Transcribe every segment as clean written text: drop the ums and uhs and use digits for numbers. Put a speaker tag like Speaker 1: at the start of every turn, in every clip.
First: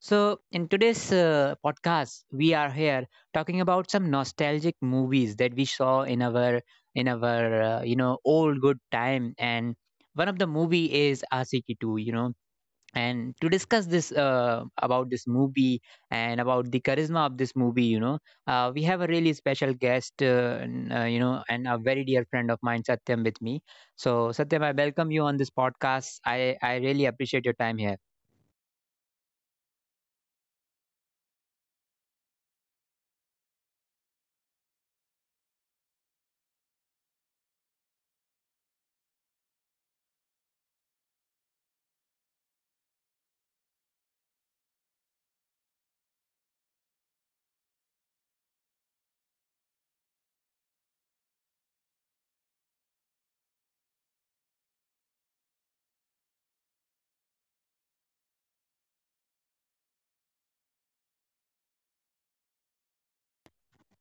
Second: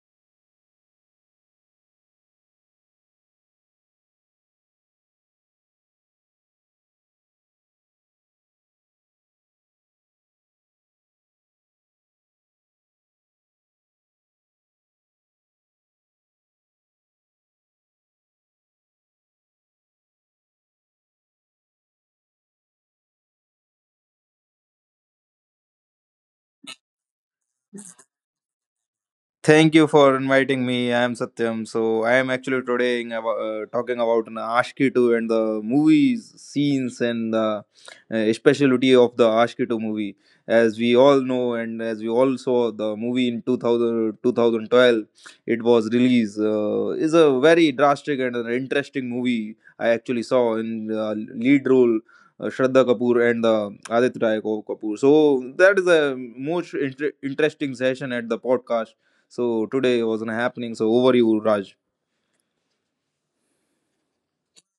Speaker 1: So, in today's podcast, we are here talking about some nostalgic movies that we saw in our old good time, and one of the movie is Asiki 2, and to discuss this about this movie and about the charisma of this movie, you know we have a really special guest n- you know and a very dear friend of mine, Satyam, with me. So Satyam, I welcome you on this podcast. I really appreciate your time here.
Speaker 2: Thank you for inviting me. I am Satyam. So I am actually today in talking about an Ashki 2 and the movies, scenes, and the specialty of the Ashki 2 movie. As we all know, and as we all saw, the movie in 2012, it was released. Is a very drastic and an interesting movie. I actually saw in lead role. Shraddha Kapoor and Aditya Roy Kapoor. So that is a most interesting session at the podcast so today wasn't happening. So over you, Raj.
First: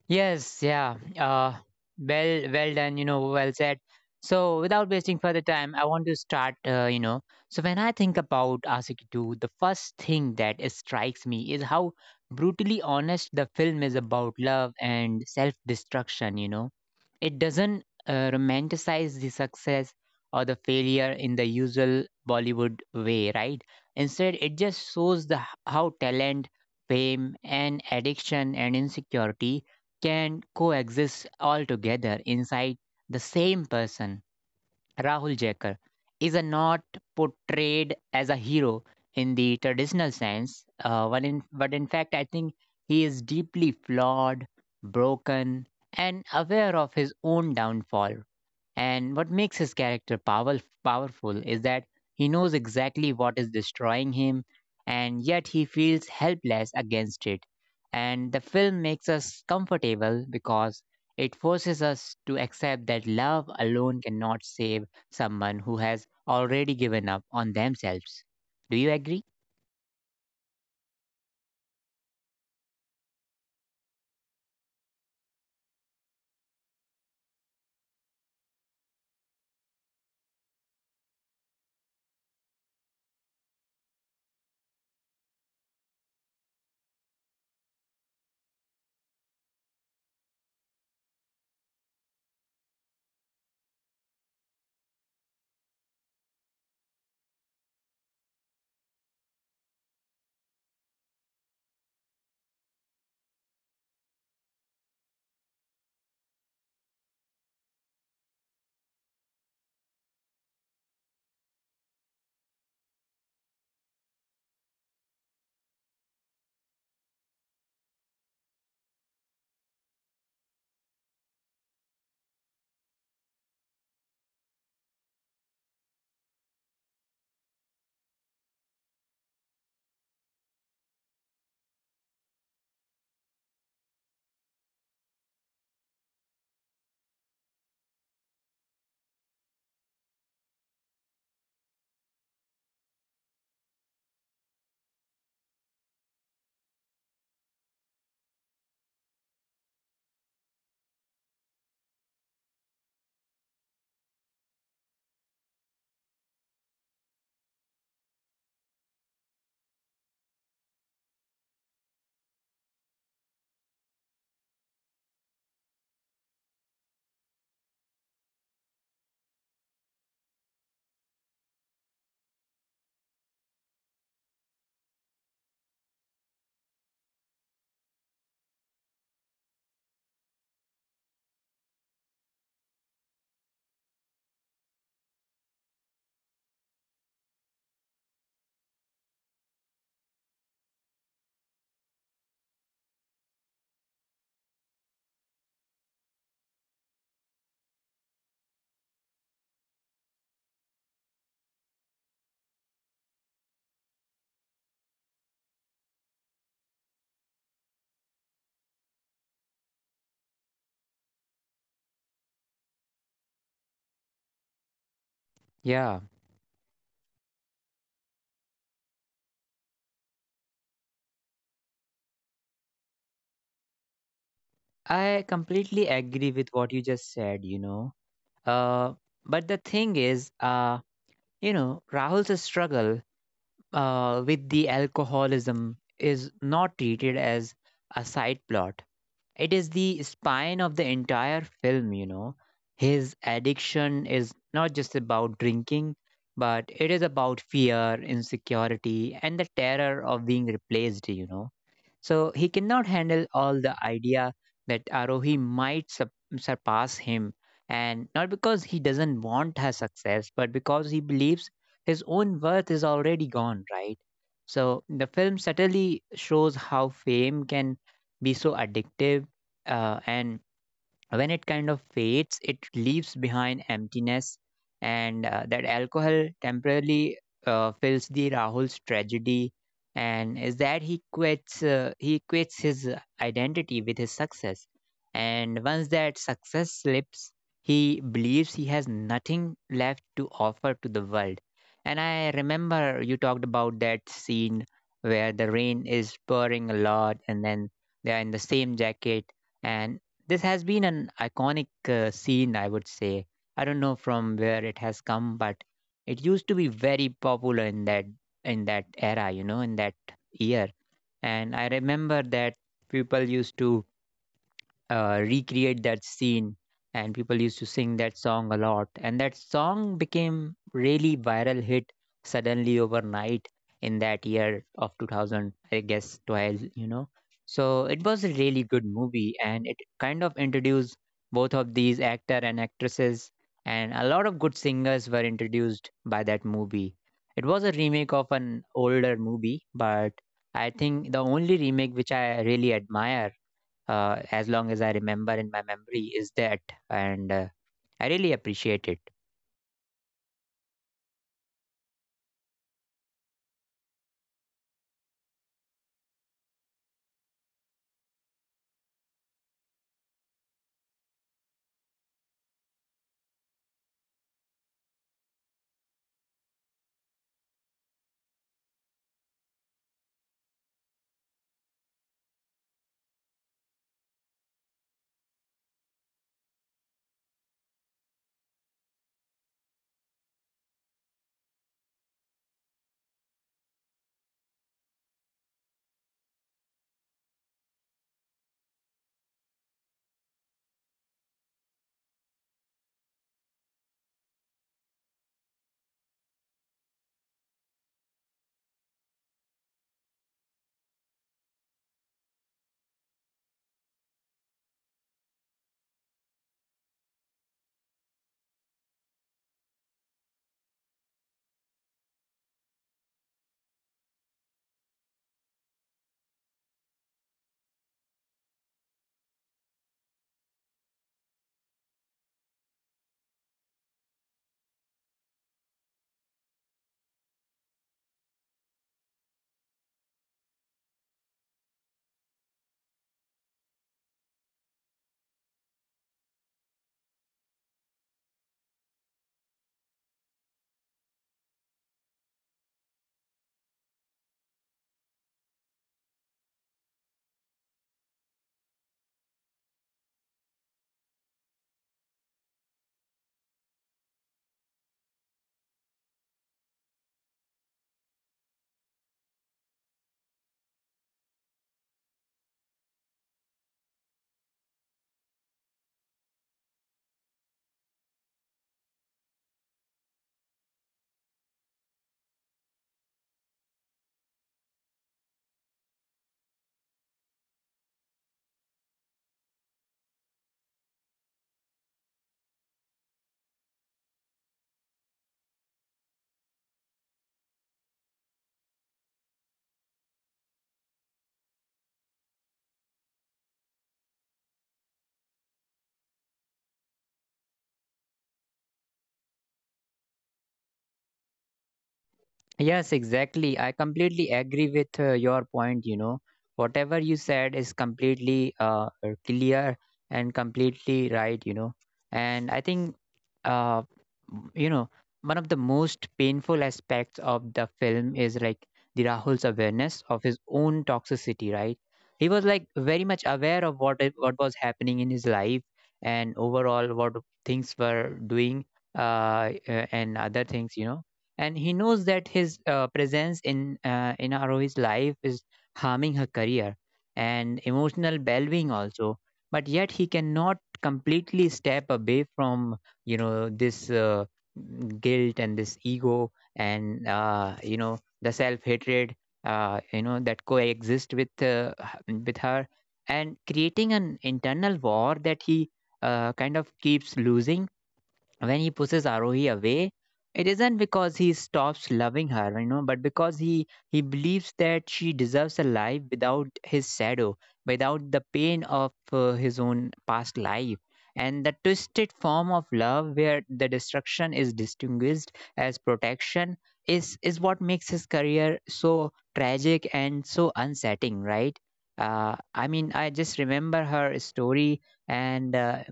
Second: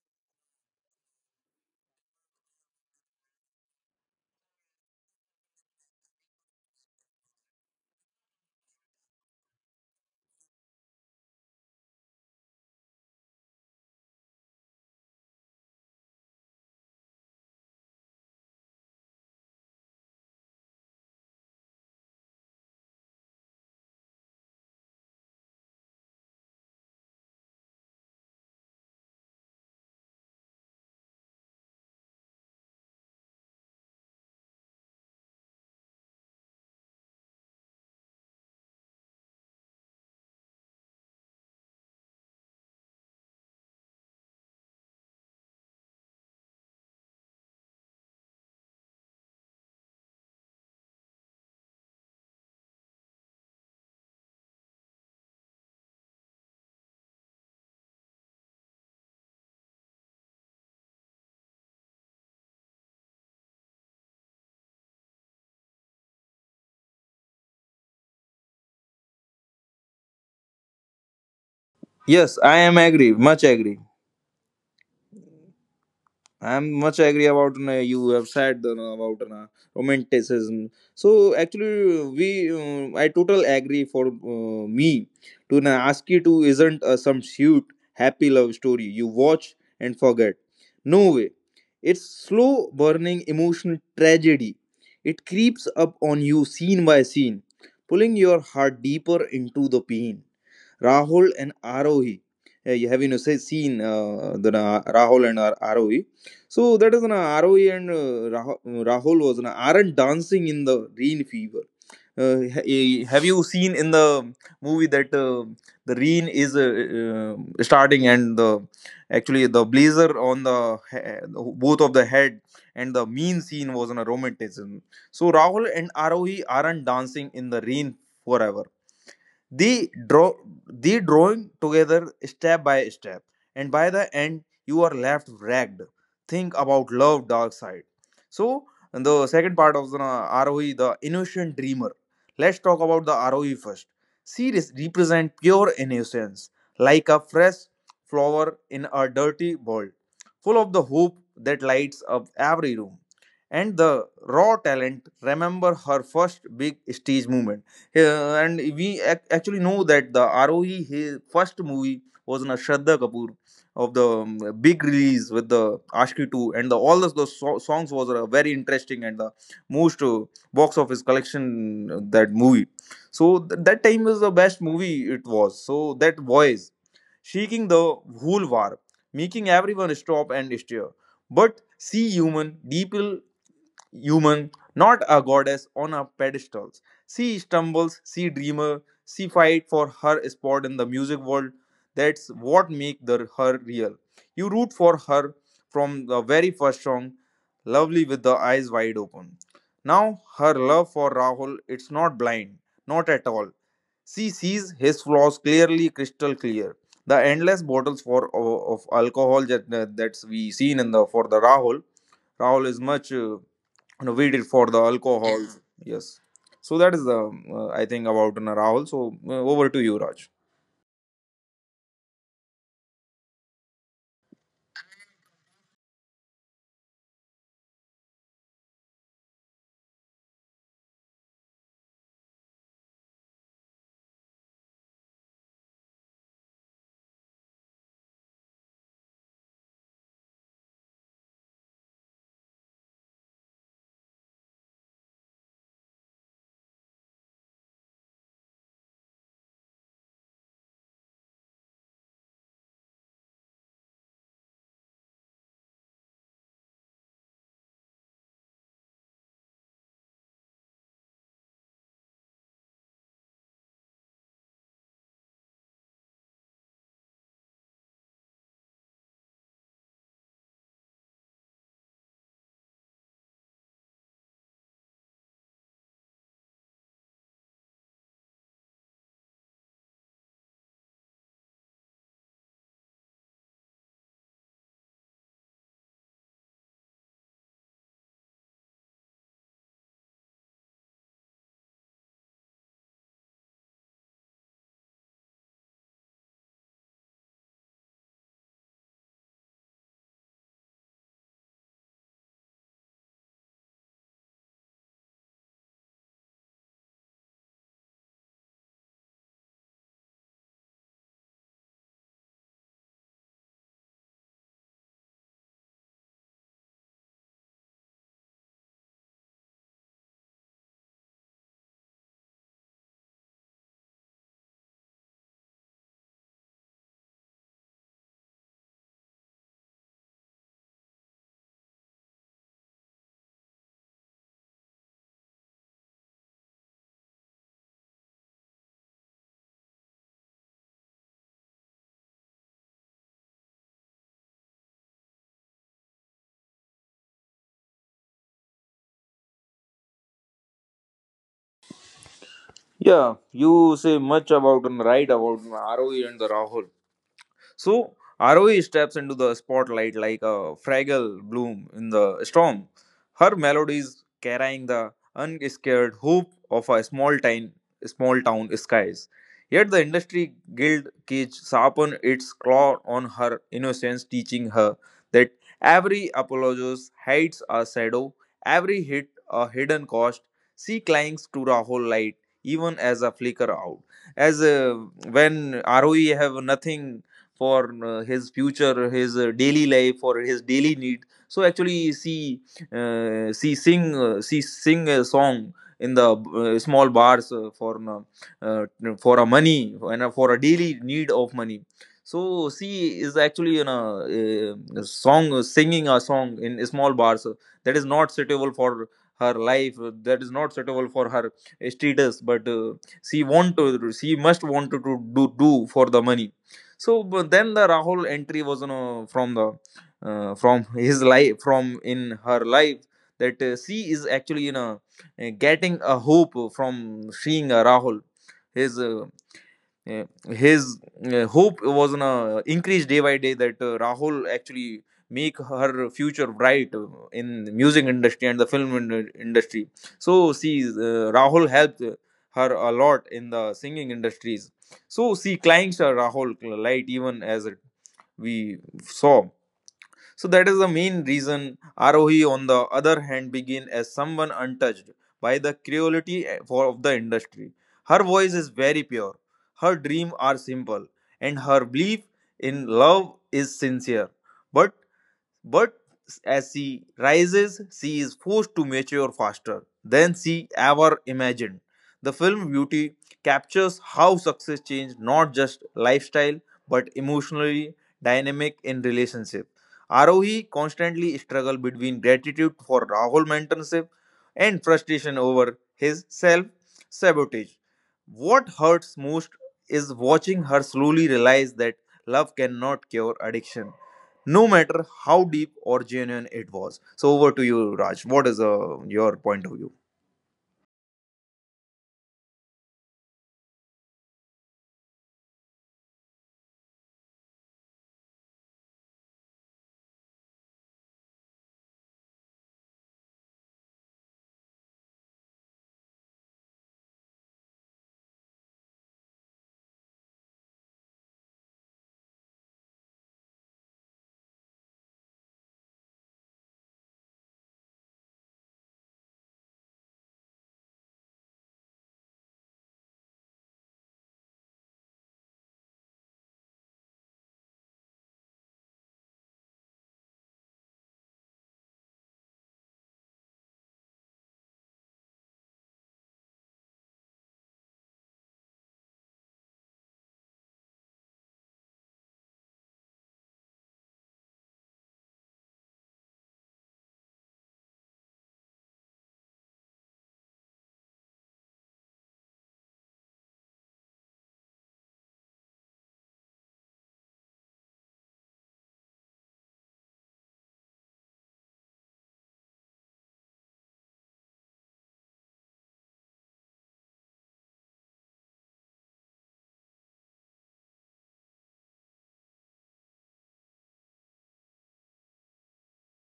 Speaker 1: Yes, yeah. Well done. Well said. So, without wasting further time, I want to start. So when I think about Asikidu, the first thing that strikes me is how brutally honest the film is about love and self-destruction. You know, it doesn't romanticize the success or the failure in the usual Bollywood way, right? Instead, it just shows the how talent, fame, and addiction and insecurity can coexist all together inside the same person. Rahul Jaikar is a not portrayed as a hero in the traditional sense, but in fact, I think he is deeply flawed, broken, and aware of his own downfall. And what makes his character powerful is that he knows exactly what is destroying him, and yet he feels helpless against it. And the film makes us comfortable because it forces us to accept that love alone cannot save someone who has already given up on themselves. Do you agree?
Speaker 2: Yes, I am agree, much agree. I'm much agree about na you have said you about na romanticism. So actually, we I total agree for me to na ask you to isn't a some shoot happy love story you watch and forget. No way, it's slow burning emotional tragedy. It creeps up on you scene by scene, pulling your heart deeper into the pain. Rahul and Arohi. You have you know, say, seen the Rahul and Arohi. So that is an Arohi and Rahul was an Arendt dancing in the rain fever. Have you seen in the movie that the rain is starting and the actually the blazer on the both of the head and the mean scene was on a romanticism. So Rahul and Arohi aren't dancing in the rain forever the drawing together step by step, and by the end you are left ragged, think about love dark side. So, and the second part of the roe, the innocent dreamer, let's talk about the roe first. Series represent pure innocence, like a fresh flower in a dirty world, full of the hope that lights up every room, and the raw talent. Remember her first big stage. Yeah, and we actually know that the ROE, his first movie, was na Shraddha Kapoor of the big release with the Ashki 2, and the, all those, songs was very interesting and the most box office collection that movie. So that time was the best movie it was. So that voice shaking the whole war, making everyone stop and stare. But see human, deep human, not a goddess on a pedestal. She stumbles, she dreamer, she fight for her spot in the music world. That's what make the, her real. You root for her from the very first song, lovely with the eyes wide open. Now her love for Rahul, it's not blind, not at all. She sees his flaws clearly, crystal clear. The endless bottles for of alcohol that that's we seen in the for the Rahul, Rahul is much no, we did for the alcohols.
Speaker 1: Yeah,
Speaker 2: Yes. So that is the I think about an Rahul. So over to you, Raj.
Speaker 1: I completely agree with what you just said, you know. Uh, but the thing is, Rahul's struggle with the alcoholism is not treated as a side plot. It is the spine of the entire film, you know. His addiction is not just about drinking, but it is about fear, insecurity, and the terror of being replaced, you know. So he cannot handle all the idea that surpass him. And not because he doesn't want her success, but because he believes his own worth is already gone, right? So the film subtly shows how fame can be so addictive, and when it kind of fades, it leaves behind emptiness, and that alcohol temporarily fills the Rahul's tragedy, and is that he quits his identity with his success. And once that success slips, he believes he has nothing left to offer to the world. And I remember you talked about that scene where the rain is pouring a lot and then they are in the same jacket, and this has been an iconic scene, I would say. I don't know from where it has come, but it used to be very popular in that era, you know, in that year. And I remember that people used to recreate that scene, and people used to sing that song a lot, and that song became really viral hit suddenly overnight in that year of 2000, I guess 12, you know. So it was a really good movie, and it kind of introduced both of these actor and actresses, and a lot of good singers were introduced by that movie. It was a remake of an older movie, but I think the only remake which I really admire as long as I remember in my memory is that, and I really appreciate it.
Speaker 2: Yeah, you say much about and right about Arohi and the Rahul. So Aroi steps into the spotlight like a fragile bloom in the storm. Her melodies carrying the unscared hope of a small town skies. Yet the industry guild cage sharpened its claw on her innocence, teaching her that every apologist hides a shadow, every hit a hidden cost. She clings to the whole light, even as a flicker out as when ROE have nothing for his future, his daily life, for his daily need. So actually, she sing a song in the small bars uh, for a money and for a daily need of money. So she is actually in a, song singing a song in small bars that is not suitable for her life that is not suitable for her status but she must want to do for the money. So but then the Rahul entry was you know, from the from in her life, that she is actually you know getting a hope from seeing Rahul. His yeah, his hope was on a increased day by day that Rahul actually make her future bright in the music industry and the industry. So see, Rahul helped her a lot in the singing industries. So she climbs Rahul light even as it we saw. So that is the main reason ROE, on the other hand, begin as someone untouched by the cruelty of the industry. Her voice is very pure. Her dreams are simple and her belief in love is sincere. But but as she rises, she is forced to mature faster than she ever imagined. The film Beauty captures how success changed not just lifestyle but emotionally dynamic in relationship. Arohi constantly struggled between gratitude for Rahul mentorship and frustration over his self sabotage. What hurts most is watching her slowly realize that love cannot cure addiction no matter how deep or genuine it was. So over to you, Raj. What is your point of view?
Speaker 1: Yes, exactly. I completely agree with your point. You know, whatever you said is completely clear and completely right. You know, and I think, uh, m- you know, one of the most painful aspects of the film is like the Rahul's awareness of his own toxicity. Right, he was like very much aware of what was happening in his life and overall what things were doing, and other things. You know, and he knows that his presence in Arohi's life is harming her career and emotional well-being also. But yet he cannot completely step away from, you know, this guilt and this ego and, you know, the self-hatred that coexist with with her, and creating an internal war that he kind of keeps losing. When he pushes Arohi away, it isn't because he stops loving her, you know, but because he believes that she deserves a life without his shadow, without the pain of his own past life. And the twisted form of love, where the destruction is distinguished as protection, is what makes his career so tragic and so unsettling, right? I mean, I just remember her story, and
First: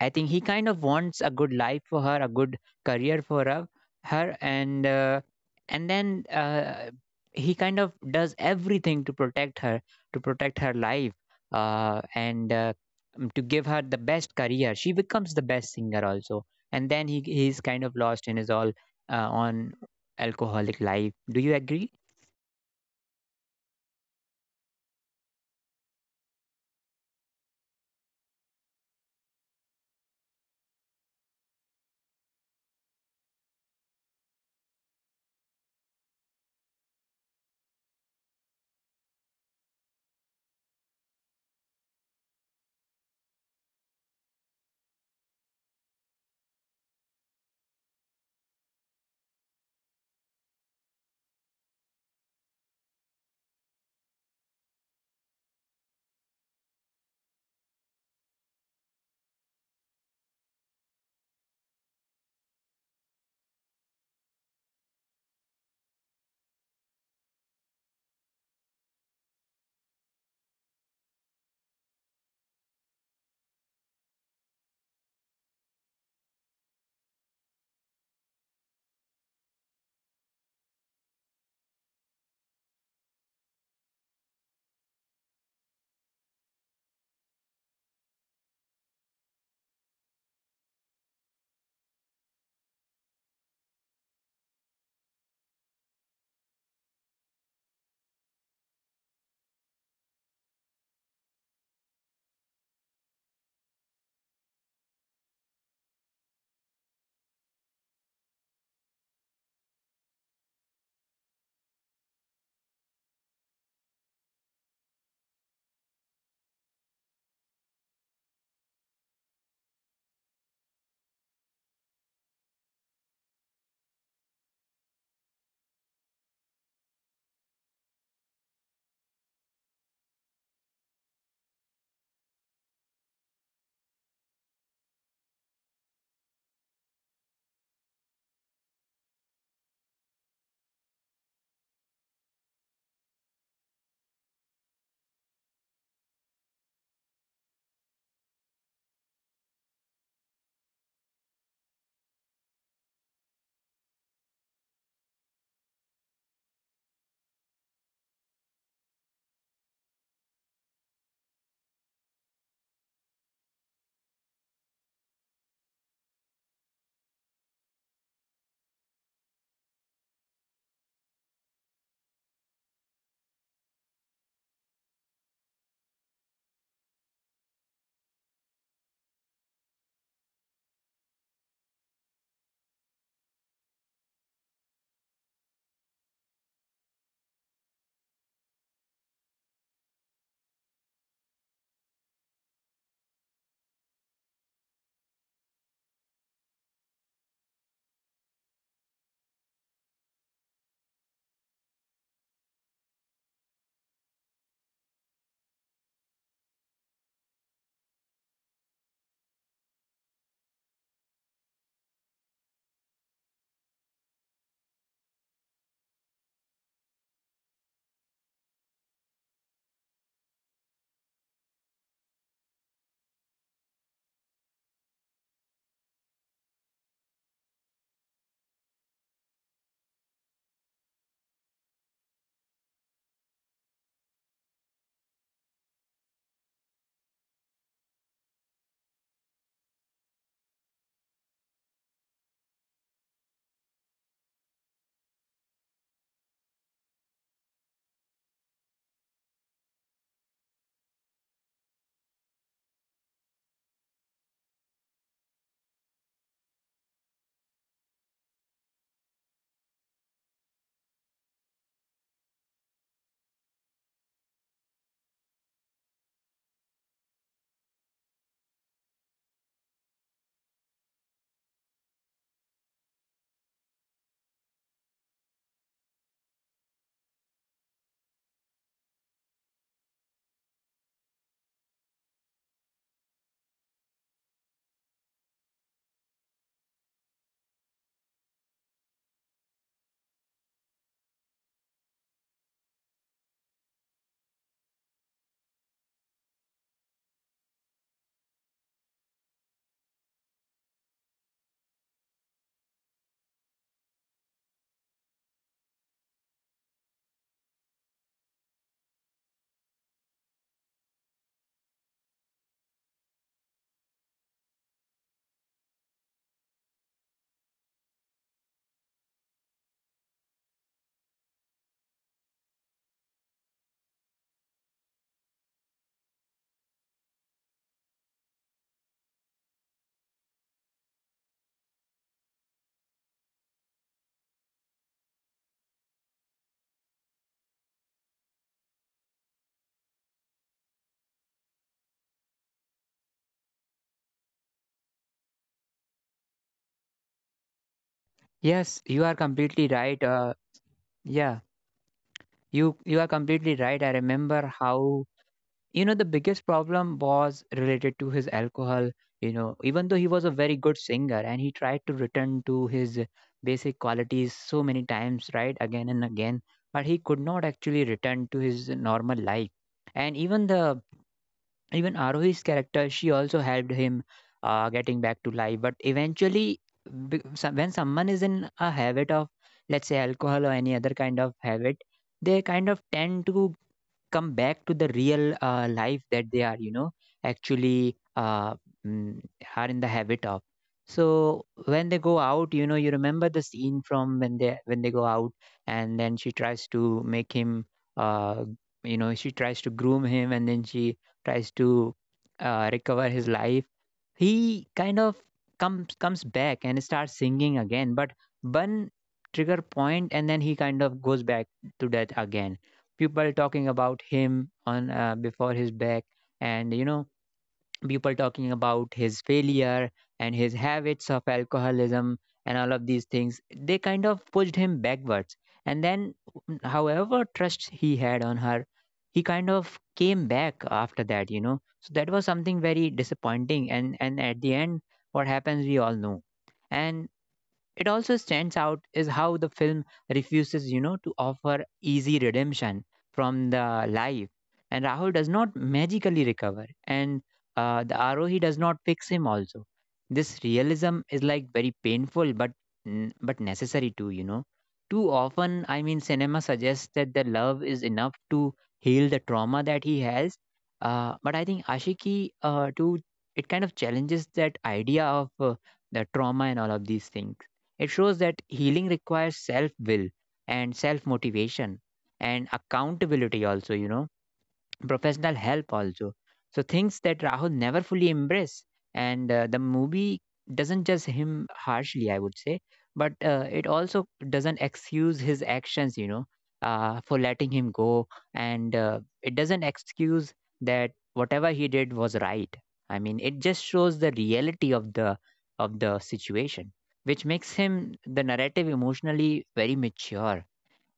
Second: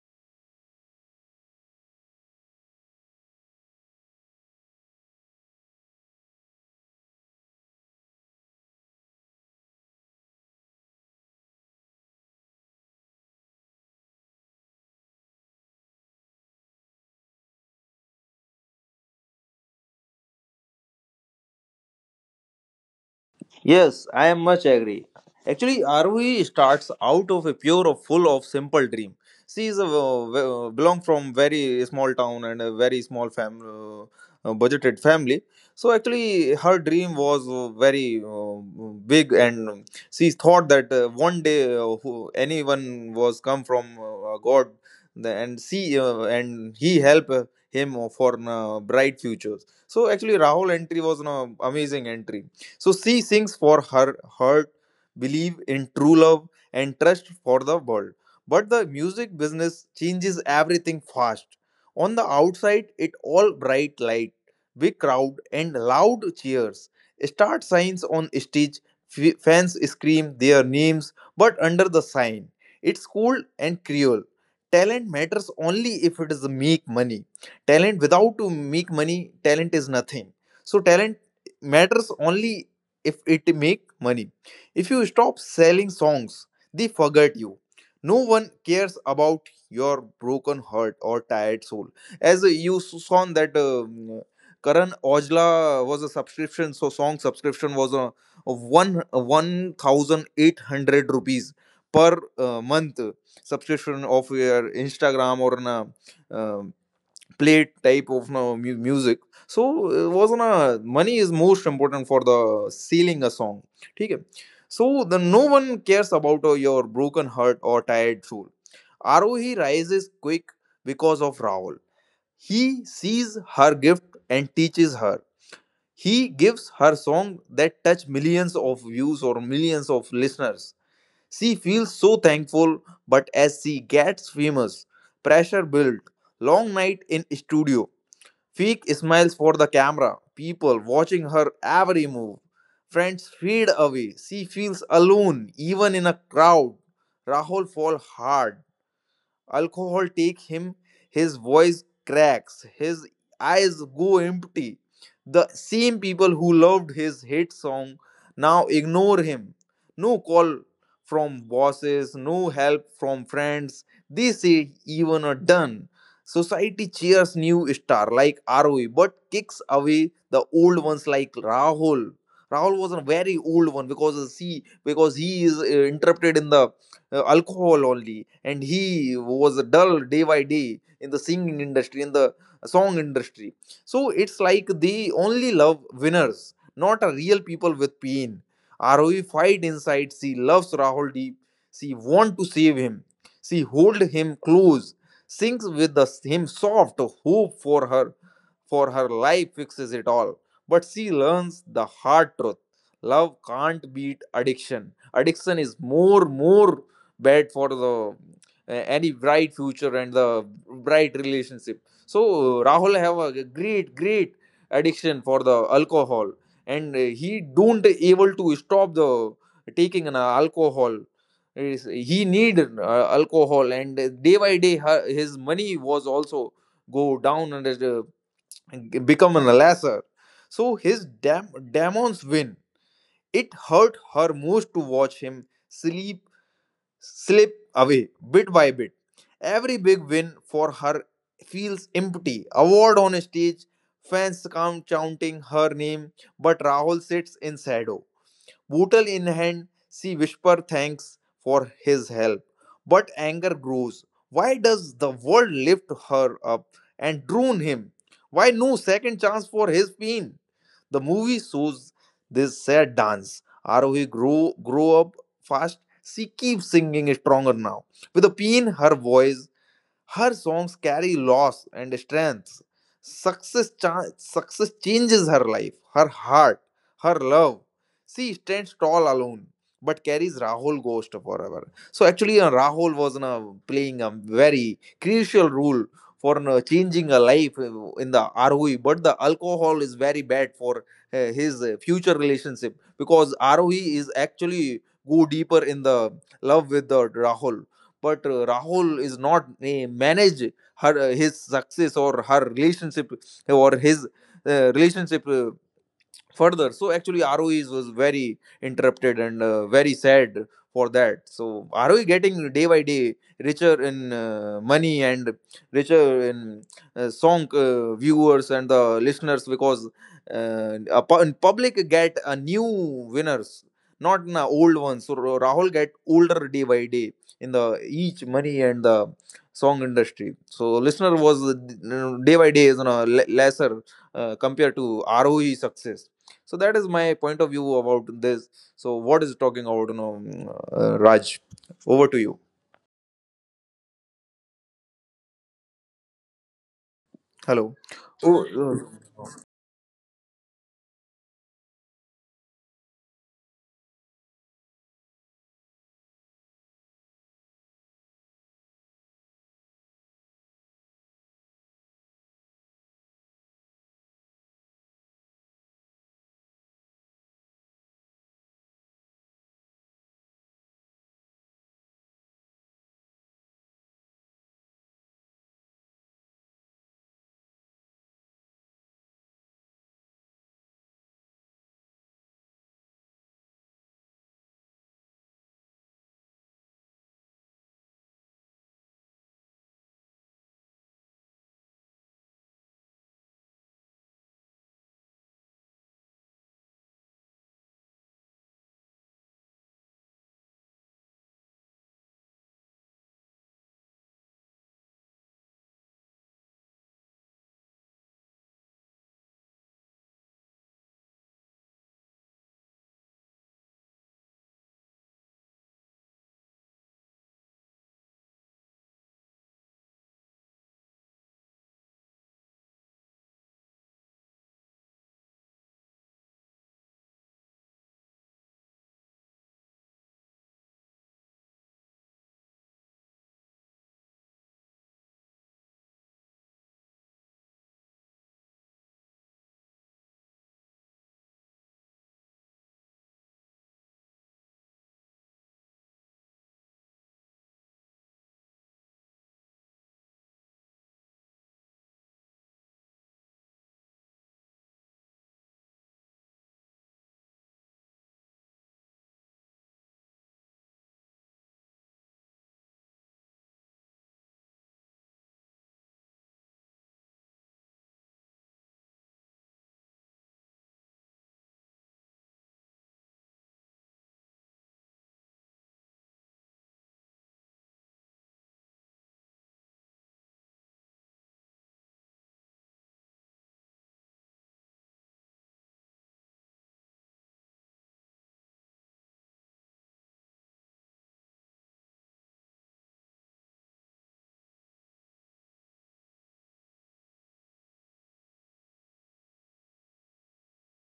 Speaker 1: I think he kind of wants a good life for her, a good career for her, her and then he kind of does everything to protect her life, and to give her the best career. She becomes the best singer also, and then he's kind of lost in his all on alcoholic life. Do you agree?
Speaker 2: Yes, I am much agree. Actually, Arvi starts out of a pure of full of simple dream. She is a, belong from very small town and a very small fam budgeted family. So actually, her dream was very big, and she thought that one day anyone was come from God, and she and he help him for bright futures. So actually, Rahul entry was an amazing entry, so she sings for her heart, believe in true love, and trust for the world. But the music business changes everything fast. On the outside, it all bright light, big crowd, and loud cheers. Start signs on stage, fans scream their names, but under the sign. It's cold and cruel. Talent matters only if it is make money. Talent without to make money, talent is nothing. So talent matters only if it make money. If you stop selling songs, they forget you. No one cares about your broken heart or tired soul. As you saw that Karan Aujla was a subscription, so song subscription was a, of one one thousand eight hundred rupees per month subscription of your Instagram or an, um, plate type of no, music. So it was on a money is most important for the selling a song. ठीक है. So the no one cares about your broken heart or tired soul. Arohi rises quick because of Rahul. He sees her gift and teaches her. He gives her song that touch millions of views or millions of listeners. She feels so thankful, but as she gets famous, pressure built, long night in studio. Fake smiles for the camera, people watching her every move. Friends fade away. She feels alone, even in a crowd. Rahul falls hard. Alcohol takes him, his voice cracks, his eyes go empty. The same people who loved his hit song now ignore him. No call from bosses, no help from friends. They say even are done. Society cheers new star like ROE but kicks away the old ones like Rahul. Rahul was a very old one because see because he is interrupted in the alcohol only, and he was dull day by day in the singing industry in the song industry. So it's like they only love winners, not a real people with pain. Aroi fight inside, she loves Rahul deep, she want to save him, she hold him close, sings with him soft hope for her, for her life fixes it all. But she learns the hard truth, love can't beat addiction. Addiction is more bad for the any bright future and the bright relationship. So Rahul have a great addiction for the alcohol, and he don't able to stop the taking an alcohol. He need alcohol, and day by day his money was also go down and become an lesser. So his demons win. It hurt her most to watch him sleep slip away bit by bit. Every big win for her feels empty. Award on stage, fans count chanting her name, but Rahul sits in shadow. Bootle in hand, she whispers thanks for his help. But anger grows. Why does the world lift her up and drown him? Why no second chance for his pain? The movie shows this sad dance. Arohi grow up fast. She keeps singing stronger now. With a pain, her voice her songs carry loss and strength. Success changes her life, her heart, her love. She stands tall alone, but carries Rahul ghost forever. So actually, Rahul was playing a very crucial role for changing a life in the ROE. But the alcohol is very bad for his future relationship because ROE is actually go deeper in the love with the Rahul but Rahul is not manage her his success or her relationship or his relationship further. So actually roes was very interrupted and very sad for that. So roe getting day by day richer in money and richer in song viewers and the listeners because uh, in public get a new winners, not an old ones. So rahul get older day by day in the each money and the song industry. So listener was day by day is on a lesser compared to roe success. So that is my point of view about this. So what is talking about, you know, raj, over to you. Hello. oh,
Speaker 1: Yes, you are completely right. Yeah, you are completely right. I remember how, you know, the biggest problem was related to his alcohol, you know, even though he was a very good singer and he tried to return to his basic qualities so many times, right, again and again, but he could not actually return to his normal life. And even the even Arohi's character, she also helped him getting back to life, but eventually when someone is in a habit of, let's say, alcohol or any other kind of habit, they kind of tend to come back to the real life that they are, you know, actually uh, mm, are in the habit of. So when they go out, you know, you remember the scene from when they go out, and then she tries to make him, uh, you know, she tries to groom him, and then she tries to recover his life. He kind of comes back and starts singing again, but one trigger point and then he kind of goes back to that again. People talking about him on, before his back, and, you know, people talking about his failure and his habits of alcoholism, and all of these things, they kind of pushed him backwards. And then, however trust he had on her, he kind of came back after that, you know. So that was something very disappointing, and at the end what happens we all know. And it also stands out is how the film refuses, you know, to offer easy redemption from the life. And Rahul does not magically recover, and the Arohi does not fix him also. This realism is like very painful, but but necessary too. You know, too often, I mean, cinema suggests that the love is enough to heal the trauma that he has. But I think Ashiki too, it kind of challenges that idea of the trauma and all of these things. It shows that healing requires self will and self motivation and accountability, also, you know, professional help also. So things that Rahul never fully embrace, and the movie doesn't judge him harshly, I would say, but it also doesn't excuse his actions, you know, for letting him go, and it doesn't excuse that whatever he did was right. I mean, it just shows the reality of the situation, which makes him the narrative emotionally very mature.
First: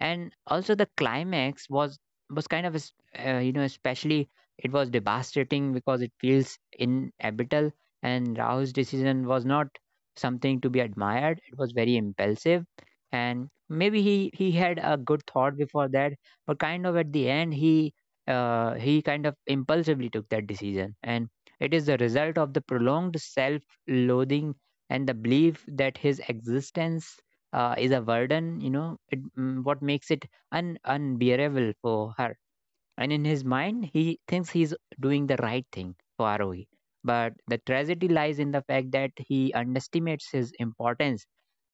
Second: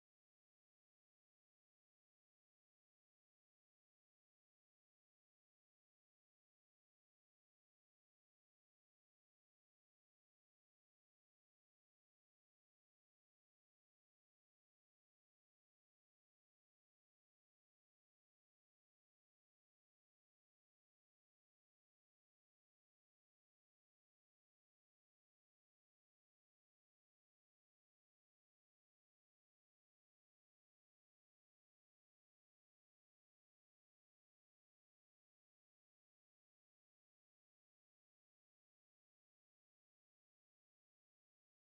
Speaker 1: And also the climax was kind of you know, especially, it was devastating because it feels inevitable. And Rao's decision was not something to be admired. It was very impulsive, and maybe he had a good thought before that, but kind of at the end he kind of impulsively took that decision, and it is the result of the prolonged self loathing and the belief that his existence is a burden, you know, what makes it unbearable for her. And in his mind, he thinks he's doing the right thing for Arohi. But the tragedy lies in the fact that he underestimates his importance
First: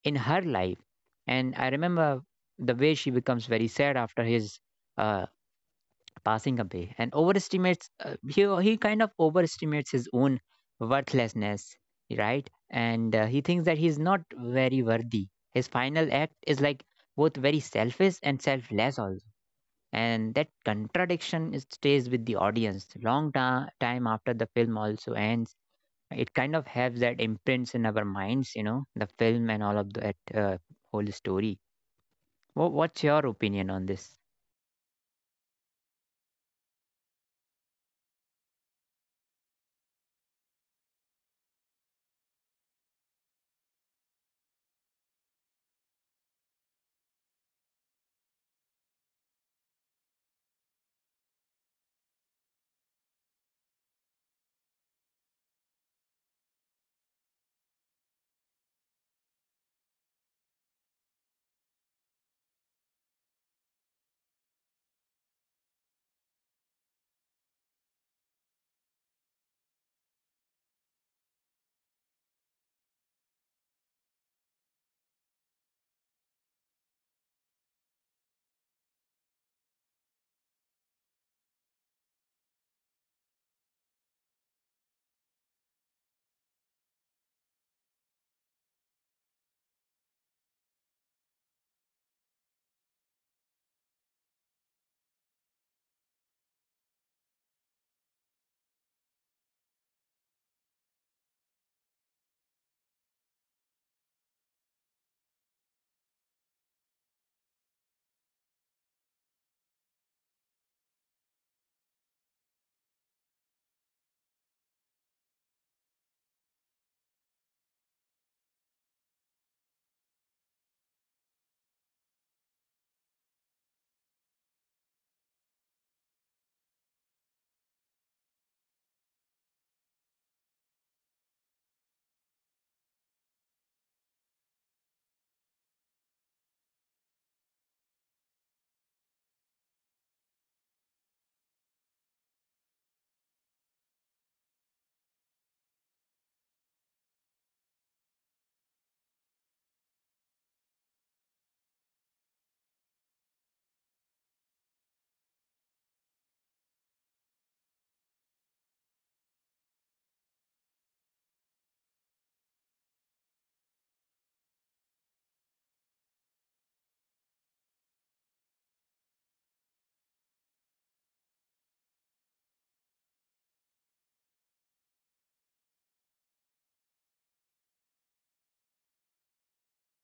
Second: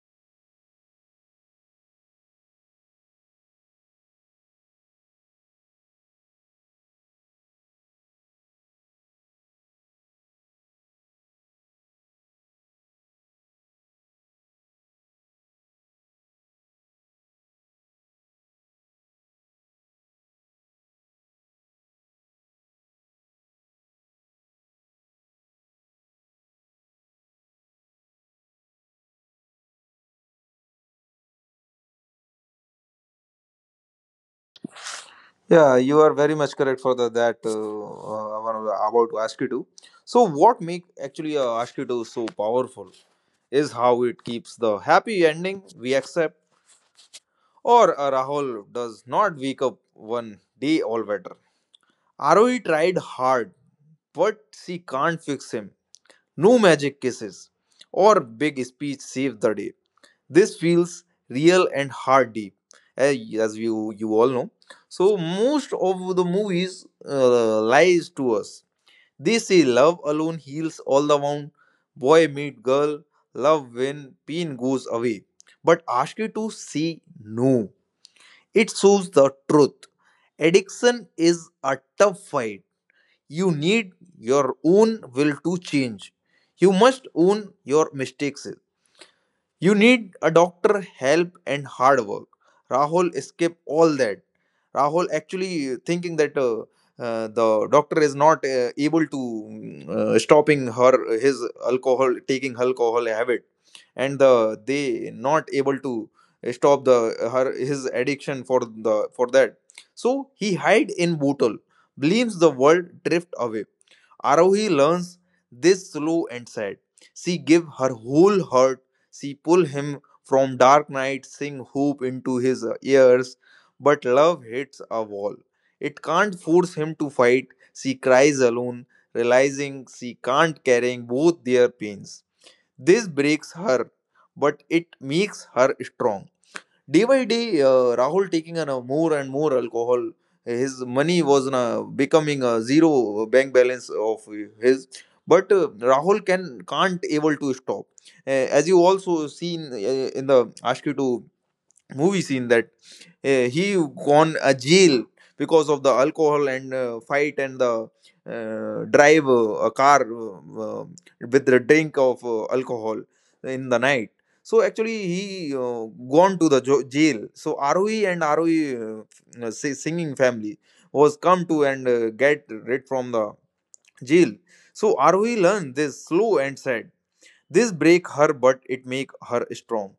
Speaker 1: in her life. And I remember the way she becomes very sad after his uh, passing away and overestimates he kind of overestimates his own worthlessness, right. And he thinks that he's not very worthy. His final act is like both very selfish and selfless also, and that contradiction stays with the audience long time after the film also ends. It kind of has that imprints in our minds, the film and all of that uh, whole story. What's your opinion on this?
Speaker 2: yeah, you are very much correct for the, that I was about to ask you to. So what make actually ask you to so powerful is how it keeps the happy ending we accept. Or rahul does not wake up one day all better. Roe tried hard but she can't fix him. No magic kisses or big speech save the day. This feels real and hard deep, as you all know. So most of the movies lies to us. They say love alone heals all the wound. Boy meet girl. Love when pain goes away. But ask you to say no. It shows the truth. Addiction is a tough fight. You need your own will to change. You must own your mistakes. You need a doctor, help, and hard work. Rahul escaped all that. Rahul actually thinking that the doctor is not able to stopping her his alcohol taking alcohol habit, and the they not able to stop the her his addiction for the for that. So he hide in bottle, believes the world drift away. Arohi learns this slow and sad. She give her whole heart. She pulled him from dark night, sing hoop into his ears, but love hits a wall. It can't force him to fight. She cries alone, realizing she can't carrying both their pains. This breaks her, but it makes her strong. Day by day, Rahul taking on a more and more alcohol. His money was becoming a zero bank balance of his, but Rahul can't able to stop. Uh, as you also seen in the Ashki 2 movie scene that he gone a jail because of the alcohol and fight and the drive a car uh, with the drink of alcohol in the night. So actually he gone to the jail. So roe and roe singing family was come to and get rid from the jail. So roe learned this slow and said. This break her but it make her strong.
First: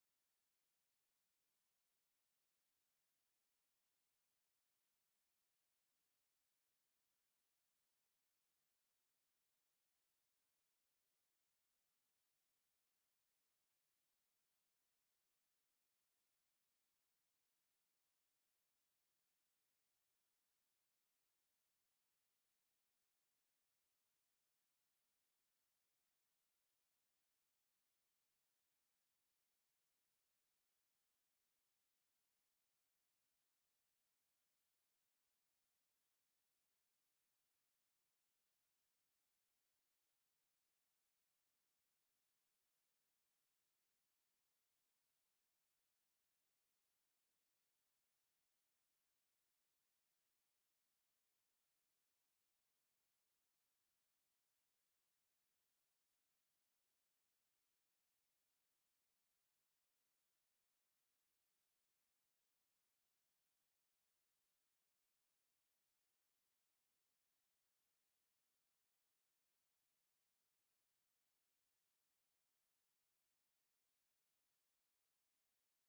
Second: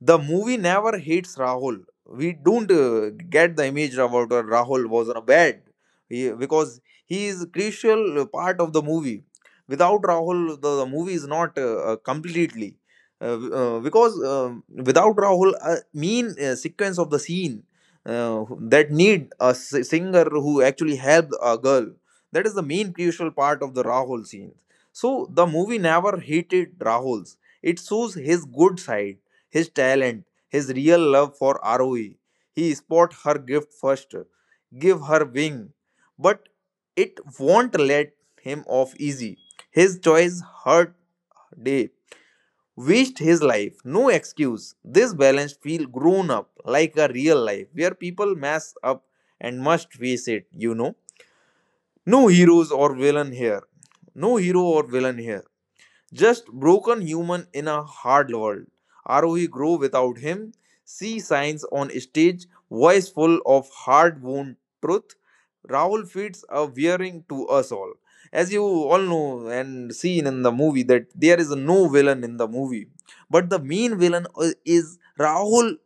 Speaker 2: The movie never hates Rahul. We don't get the image about Rahul was on a bad he, because he is a crucial part of the movie. Without Rahul, the movie is not completely. Because without Rahul, a mean sequence of the scene that need a singer who actually helped a girl. That is the main crucial part of the Rahul scene. So the movie never hated Rahul's. It shows his good side, his talent, his real love for ROE. He spot her gift first, give her wing, but it won't let him off easy. His choice hurt day, wished his life, no excuse. This balance feel grown up like a real life where people mess up and must face it, you know. No heroes or villain here. No hero or villain here. Just broken human in a hard world. ROE grow without him. See signs on stage, voice full of hard wound truth. Rahul feeds a wearing to us all. As you all know and seen in the movie that there is no villain in the movie. But the main villain is Rahul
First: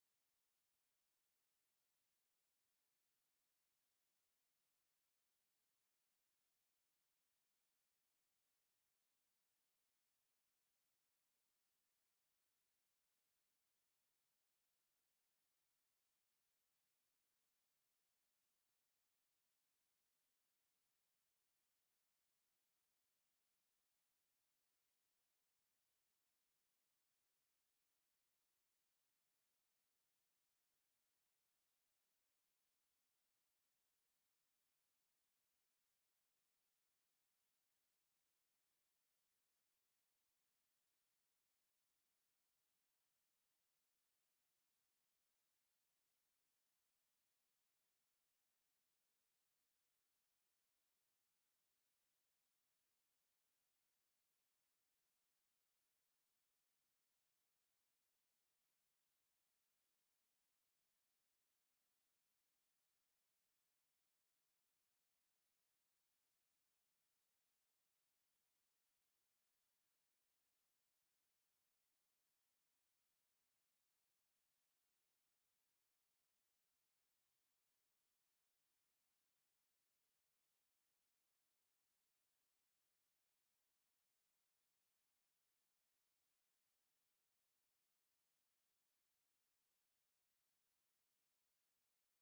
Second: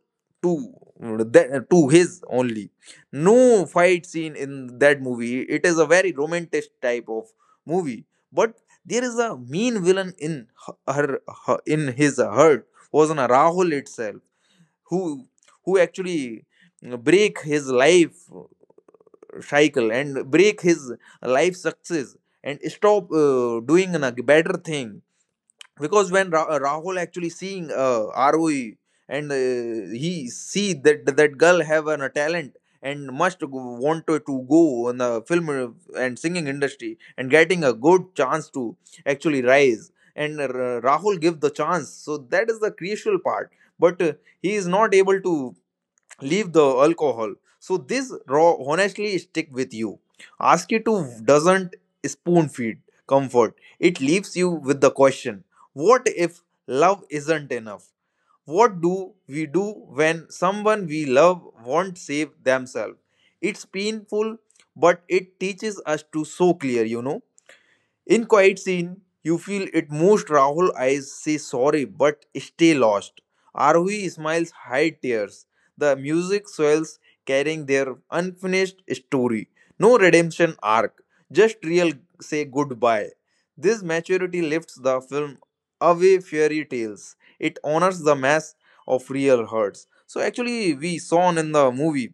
Speaker 2: to that, to his only. No fight scene in that movie. It is a very romantic type of movie, but there is a mean villain in her, her in his heart was on Rahul itself, who who actually break his life cycle and break his life success and stop doing a better thing. Because when Rahul actually seeing ROE and he see that that girl have an, a talent and must want to go on the film and singing industry and getting a good chance to actually rise and Rahul give the chance. So that is the crucial part, but he is not able to leave the alcohol. So this raw honestly stick with you. Ask you to doesn't spoon feed comfort. It leaves you with the question, what if love isn't enough? What do we do when someone we love won't save themselves? It's painful, but it teaches us to so clear, you know. In quiet scene, you feel it most. Rahul eyes say sorry but stay lost. Arhui smiles hide tears. The music swells, carrying their unfinished story. No redemption arc, just real say goodbye. This maturity lifts the film away fairy tales. It honors the mass of real hurts. So actually we saw in the movie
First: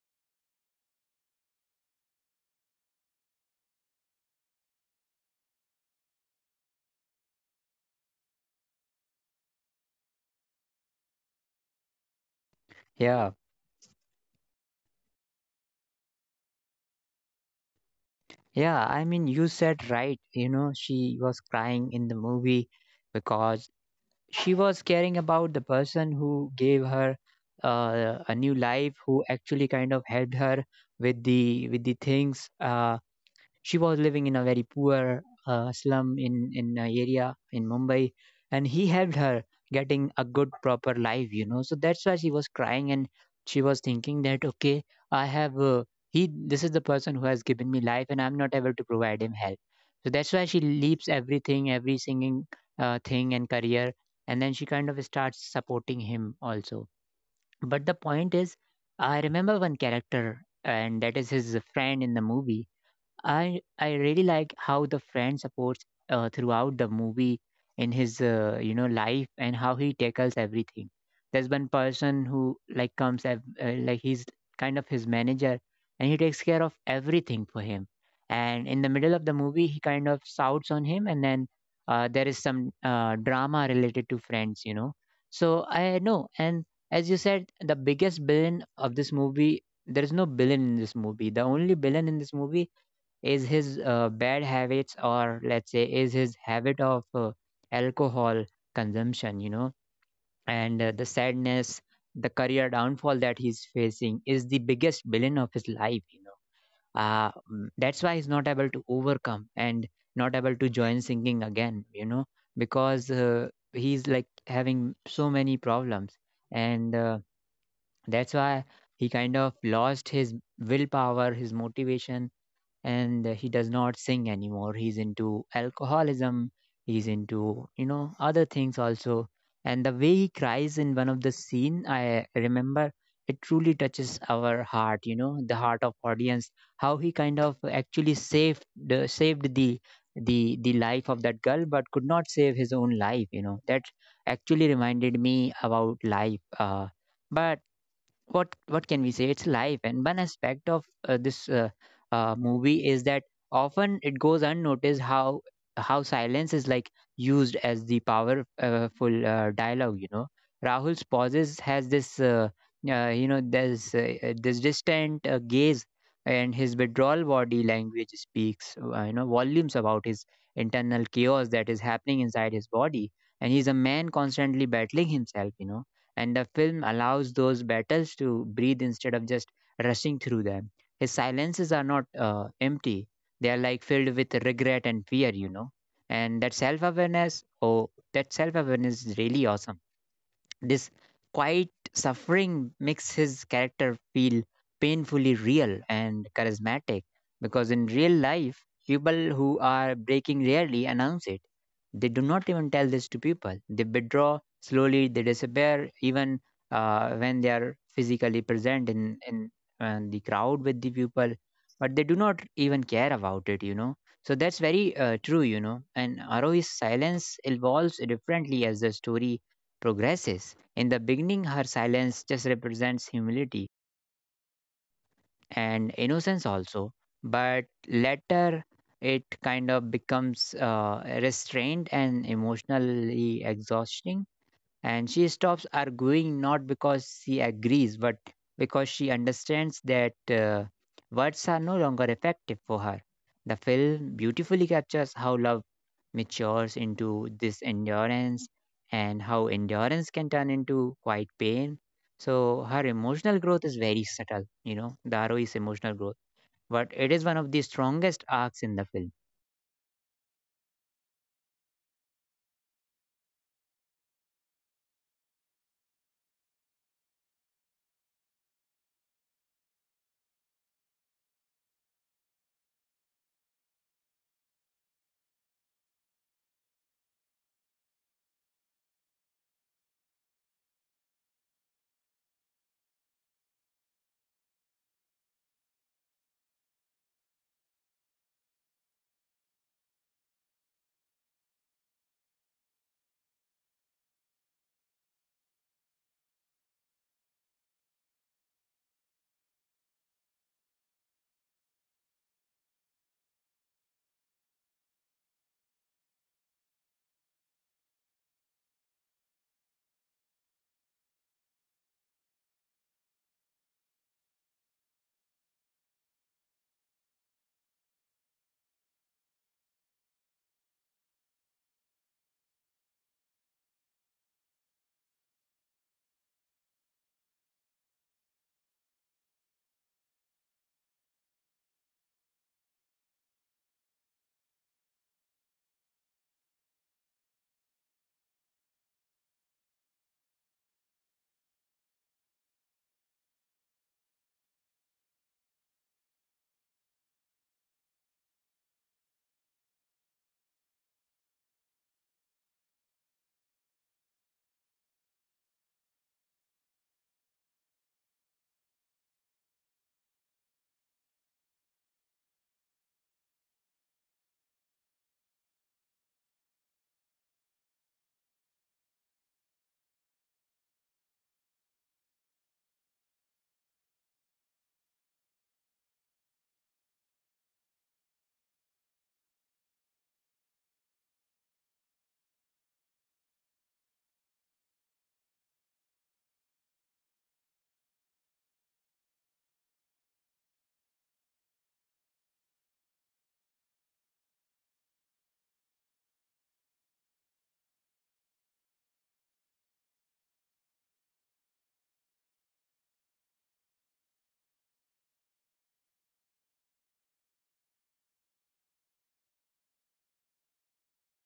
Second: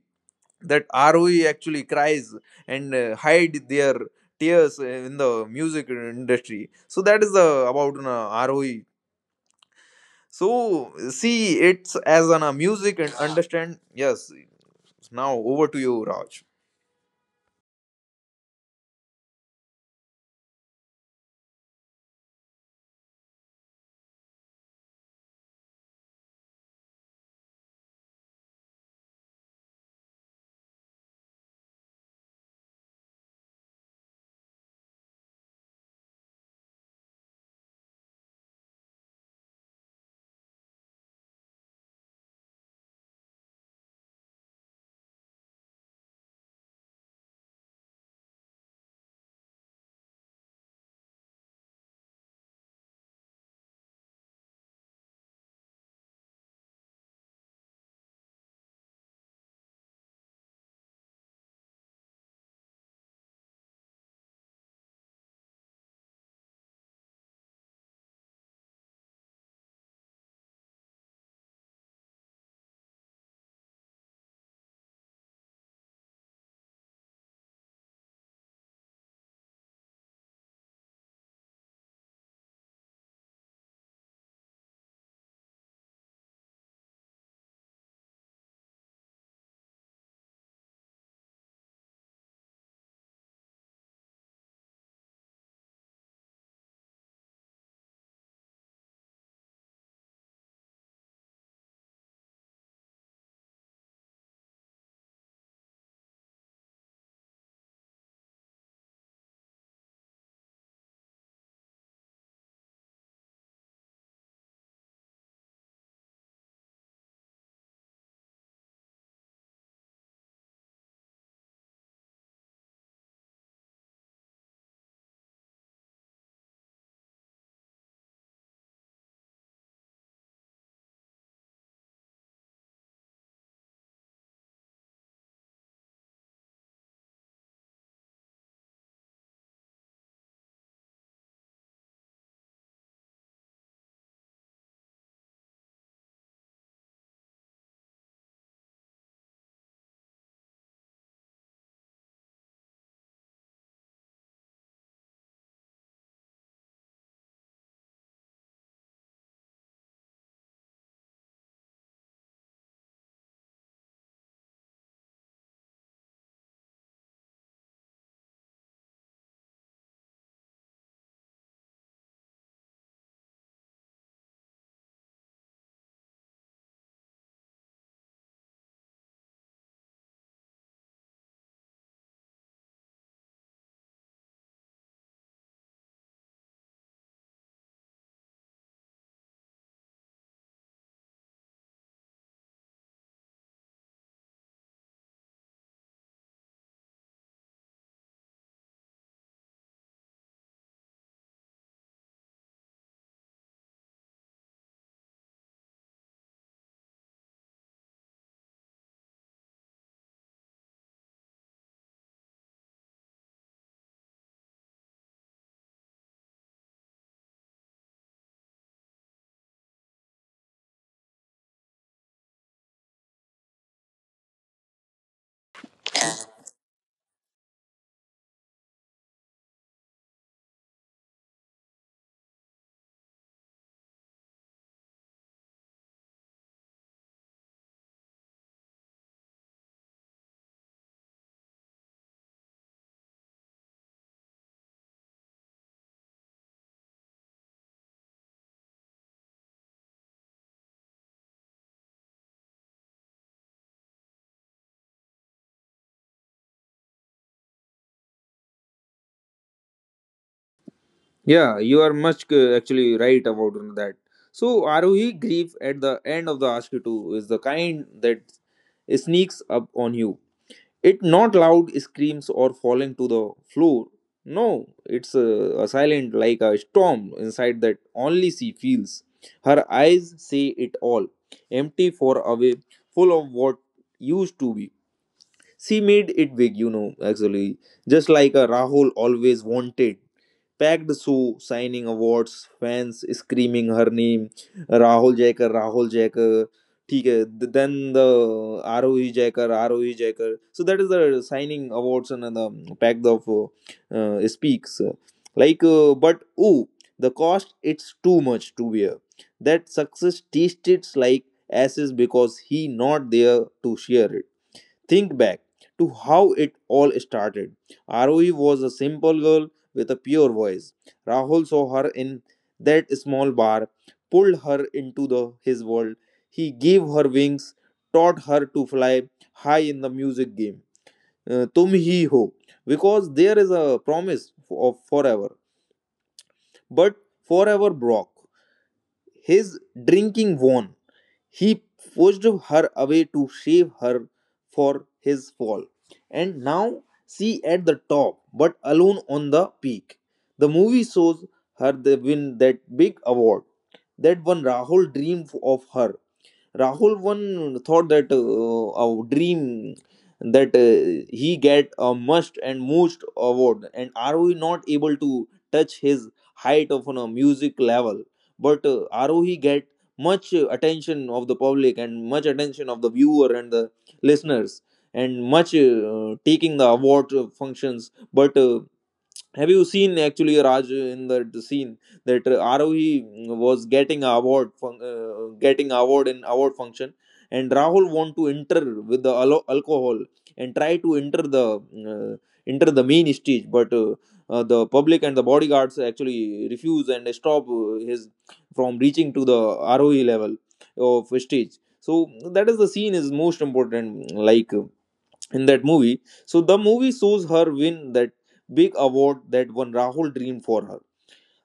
Speaker 2: that ROE actually cries and hide their tears in the music industry. So that is the about an, ROE. So see it's as an music and
Speaker 1: Yeah.
Speaker 2: understand. Yes. Now over to you, Raj.
Speaker 1: Yeah, I mean, you said right. You know, she was crying in the movie because she was caring about the person who gave her a new life, who actually kind of helped her with the things. She was living in a very poor slum in a area in Mumbai, and he helped her getting a good proper life. You know, so that's why she was crying, and she was thinking that okay, I have he this is the person who has given me life, and I'm not able to provide him help. So that's why she leaves everything, every singing thing and career, and then she kind of starts supporting him also. But the point is, I remember one character, and that is his friend in the movie. I really like how the friend supports throughout the movie in his you know life, and how he tackles everything. There's one person who like comes like he's kind of his manager, and he takes care of everything for him. And in the middle of the movie, he kind of shouts on him, and then there is some drama related to friends, you know. So I know, and as you said, the biggest villain of this movie. There is no villain in this movie. The only villain in this movie is his bad habits, or let's say is his habit of alcohol consumption, you know. And the sadness, the career downfall that he's facing is the biggest villain of his life, you know. That's why he's not able to overcome and not able to join singing again, you know, because he's like having so many problems. And that's why he kind of lost his willpower, his motivation, and he does not sing anymore. He's into alcoholism, he's into you know other things also. And the way he cries in one of the scene, I remember, it truly touches our heart, you know, the heart of audience. How he kind of actually saved the the life of that girl but could not save his own life, you know, that actually reminded me about life. But what can we say, it's life. And one aspect of this movie is that often it goes unnoticed how silence is like used as the powerful dialogue, you know. Rahul's pauses has this you know, there's this distant gaze, and his withdrawal body language speaks you know volumes about his internal chaos that is happening inside his body. And he's a man constantly battling himself, you know. And the film allows those battles to breathe instead of just rushing through them. His silences are not empty, they are like filled with regret and fear, you know. And that self awareness, oh, that self awareness is really awesome. This quiet suffering makes his character feel painfully real and charismatic, because in real life, people who are breaking rarely announce it. They do not even tell this to people. They withdraw slowly, they disappear even when they are physically present in the crowd with the people, but they do not even care about it, you know. So that's very true, you know. And Arohi's silence evolves differently as the story progresses. In the beginning, her silence just represents humility and innocence also, but later it kind of becomes restrained and emotionally exhausting, and she stops arguing not because she agrees, but because she understands that words are no longer effective for her. The film beautifully captures how love matures into this endurance, and how endurance can turn into quite pain. So her emotional growth is very subtle, you know, Daru's emotional growth. But it is one of the strongest arcs in the film.
Speaker 2: Yeah, you are much actually right about that. So ROE grief at the end of the ASCII 2 is the kind that sneaks up on you. It not loud screams or falling to the floor. No, it's a silent like a storm inside that only she feels. Her eyes say it all, empty for away, full of what used to be. She made it big, you know, actually. Just like a Rahul always wanted. Packed show, signing awards, fans screaming her name, Rahul Jacker, Rahul Jacker. ठीक है then the the R O E jacker. So that is the signing awards and the signing of and the pack of speaks like but oh the cost it's too much to bear that success taste it's like ashes because he not there to share. Think back to how it all started. Arui was a simple girl with a pure voice. Rahul saw her in that small bar, pulled her into his world. He gave her wings, taught her to fly high in the music game. Tum Hi Ho, because there is a promise of forever. But forever broke. His drinking won. He pushed her away to save her for his fall. And now she at the top, but alone on the peak. The movie shows her the win that big award. That one Rahul dreamed of her. Rahul one thought that our dream, that he get a must and most award and are we not able to touch his height of on a music level, but are we get much attention of the public and much attention of the viewer and the listeners and much taking the award functions, but have you seen actually Raj in that scene that Arohi was getting a getting award in award function and Rahul want to enter with the alcohol and try to enter the uh, enter the main stage, but the public and the bodyguards actually refuse and stop his from reaching to the Arohi level of stage. So that is the scene is most important like in that movie. So the movie shows her win that big award that one Rahul dreamed for her.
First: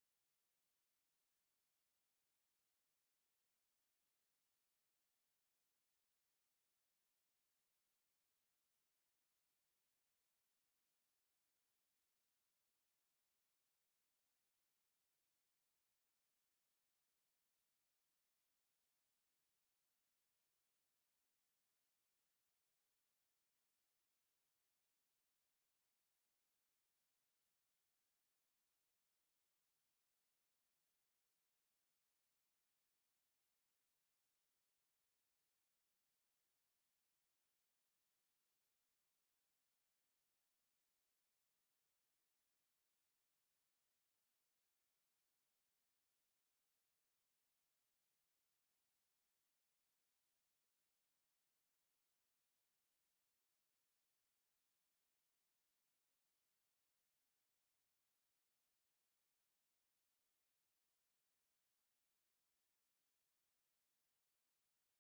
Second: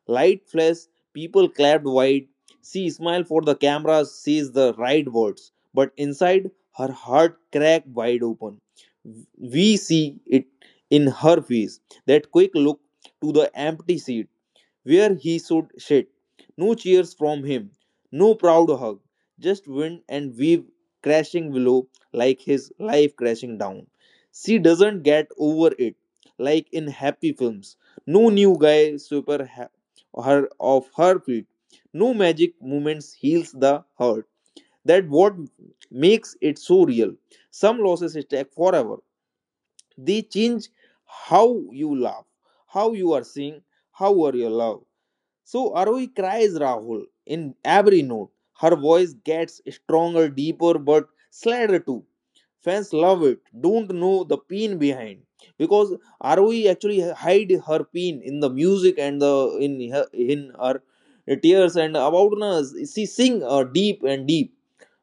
Speaker 2: Light flashed, people clapped wide. She smiled for the camera, says the right words, but inside her heart cracked wide open. We see it in her face. That quick look to the empty seat, where he should sit. No cheers from him, no proud hug, just wind and wave crashing below like his life crashing down. She doesn't get over it, like in happy films. No new guy super her of her feet. No magic moments heals the hurt. That what makes it so real. Some losses stay forever. They change how you laugh, how you are seeing, how are your love. So Aroi cries Rahul in every note. Her voice gets stronger, deeper, but sadder too. Fans love it. Don't know the pain behind because Aroi actually hide her pain in the music and the in her tears and about us. She sing deep and deep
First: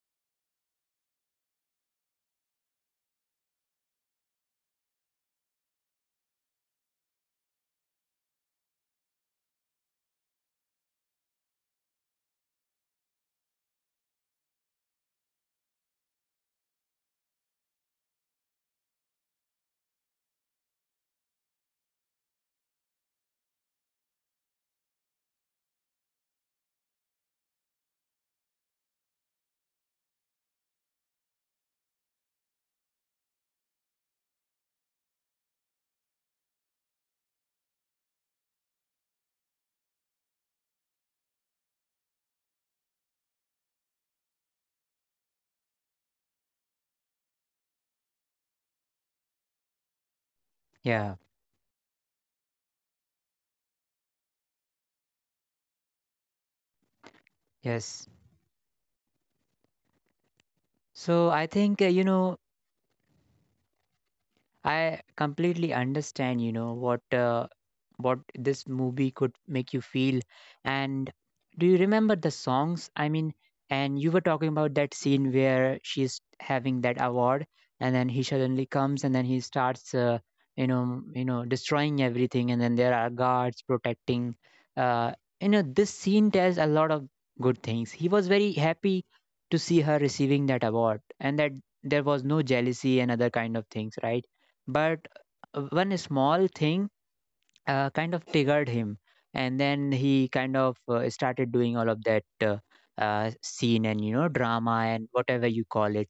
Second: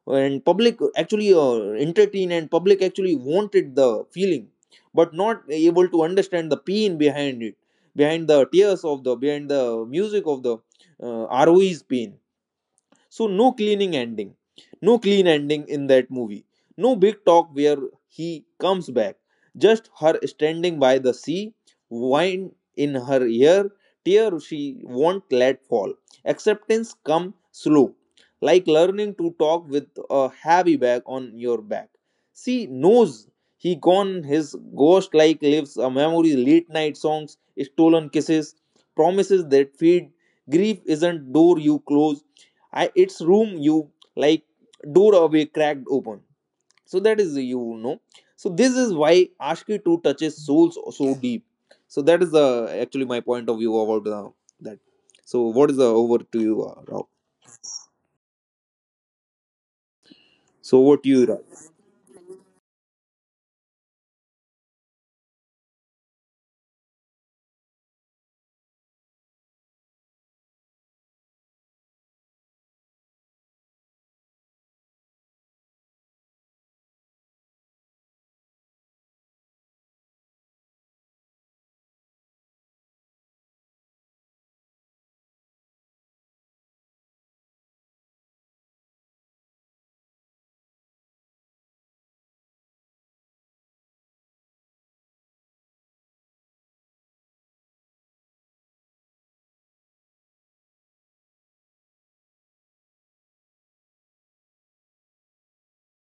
Speaker 2: and public actually entertain and public actually wanted the feeling but not able to understand the pain behind it behind the tears of the behind the music of the roe's pain. So no cleaning ending, no clean ending in that movie. No big talk where he comes back. Just her standing by the sea, wine in her ear, tear she won't let fall. Acceptance come slow, like learning to talk with a heavy bag on your back. She knows he gone his ghost like lives a memory, late night songs, stolen kisses, promises that feed. Grief isn't door you close, its room you like door away cracked open so that is. So this is why ashki 2 touches souls so
Speaker 1: Yeah,
Speaker 2: deep. So that is the actually my point of view about that. So what is the over to you Rao?
Speaker 1: yes.
Speaker 2: So over to you
Speaker 1: So
Speaker 2: Rao.
Speaker 1: I think, you know, I completely understand, you know, what this movie could make you feel. And do you remember the songs? I mean, and you were talking about that scene where she's having that award, and then he suddenly comes, and then he starts, you know, destroying everything, and then there are guards protecting. Uh, you know, this scene tells a lot of good things. He was very happy to see her receiving that award, and that there was no jealousy and other kind of things, right? But one small thing kind of triggered him, and then he kind of started doing all of that scene and you know drama and whatever you call it.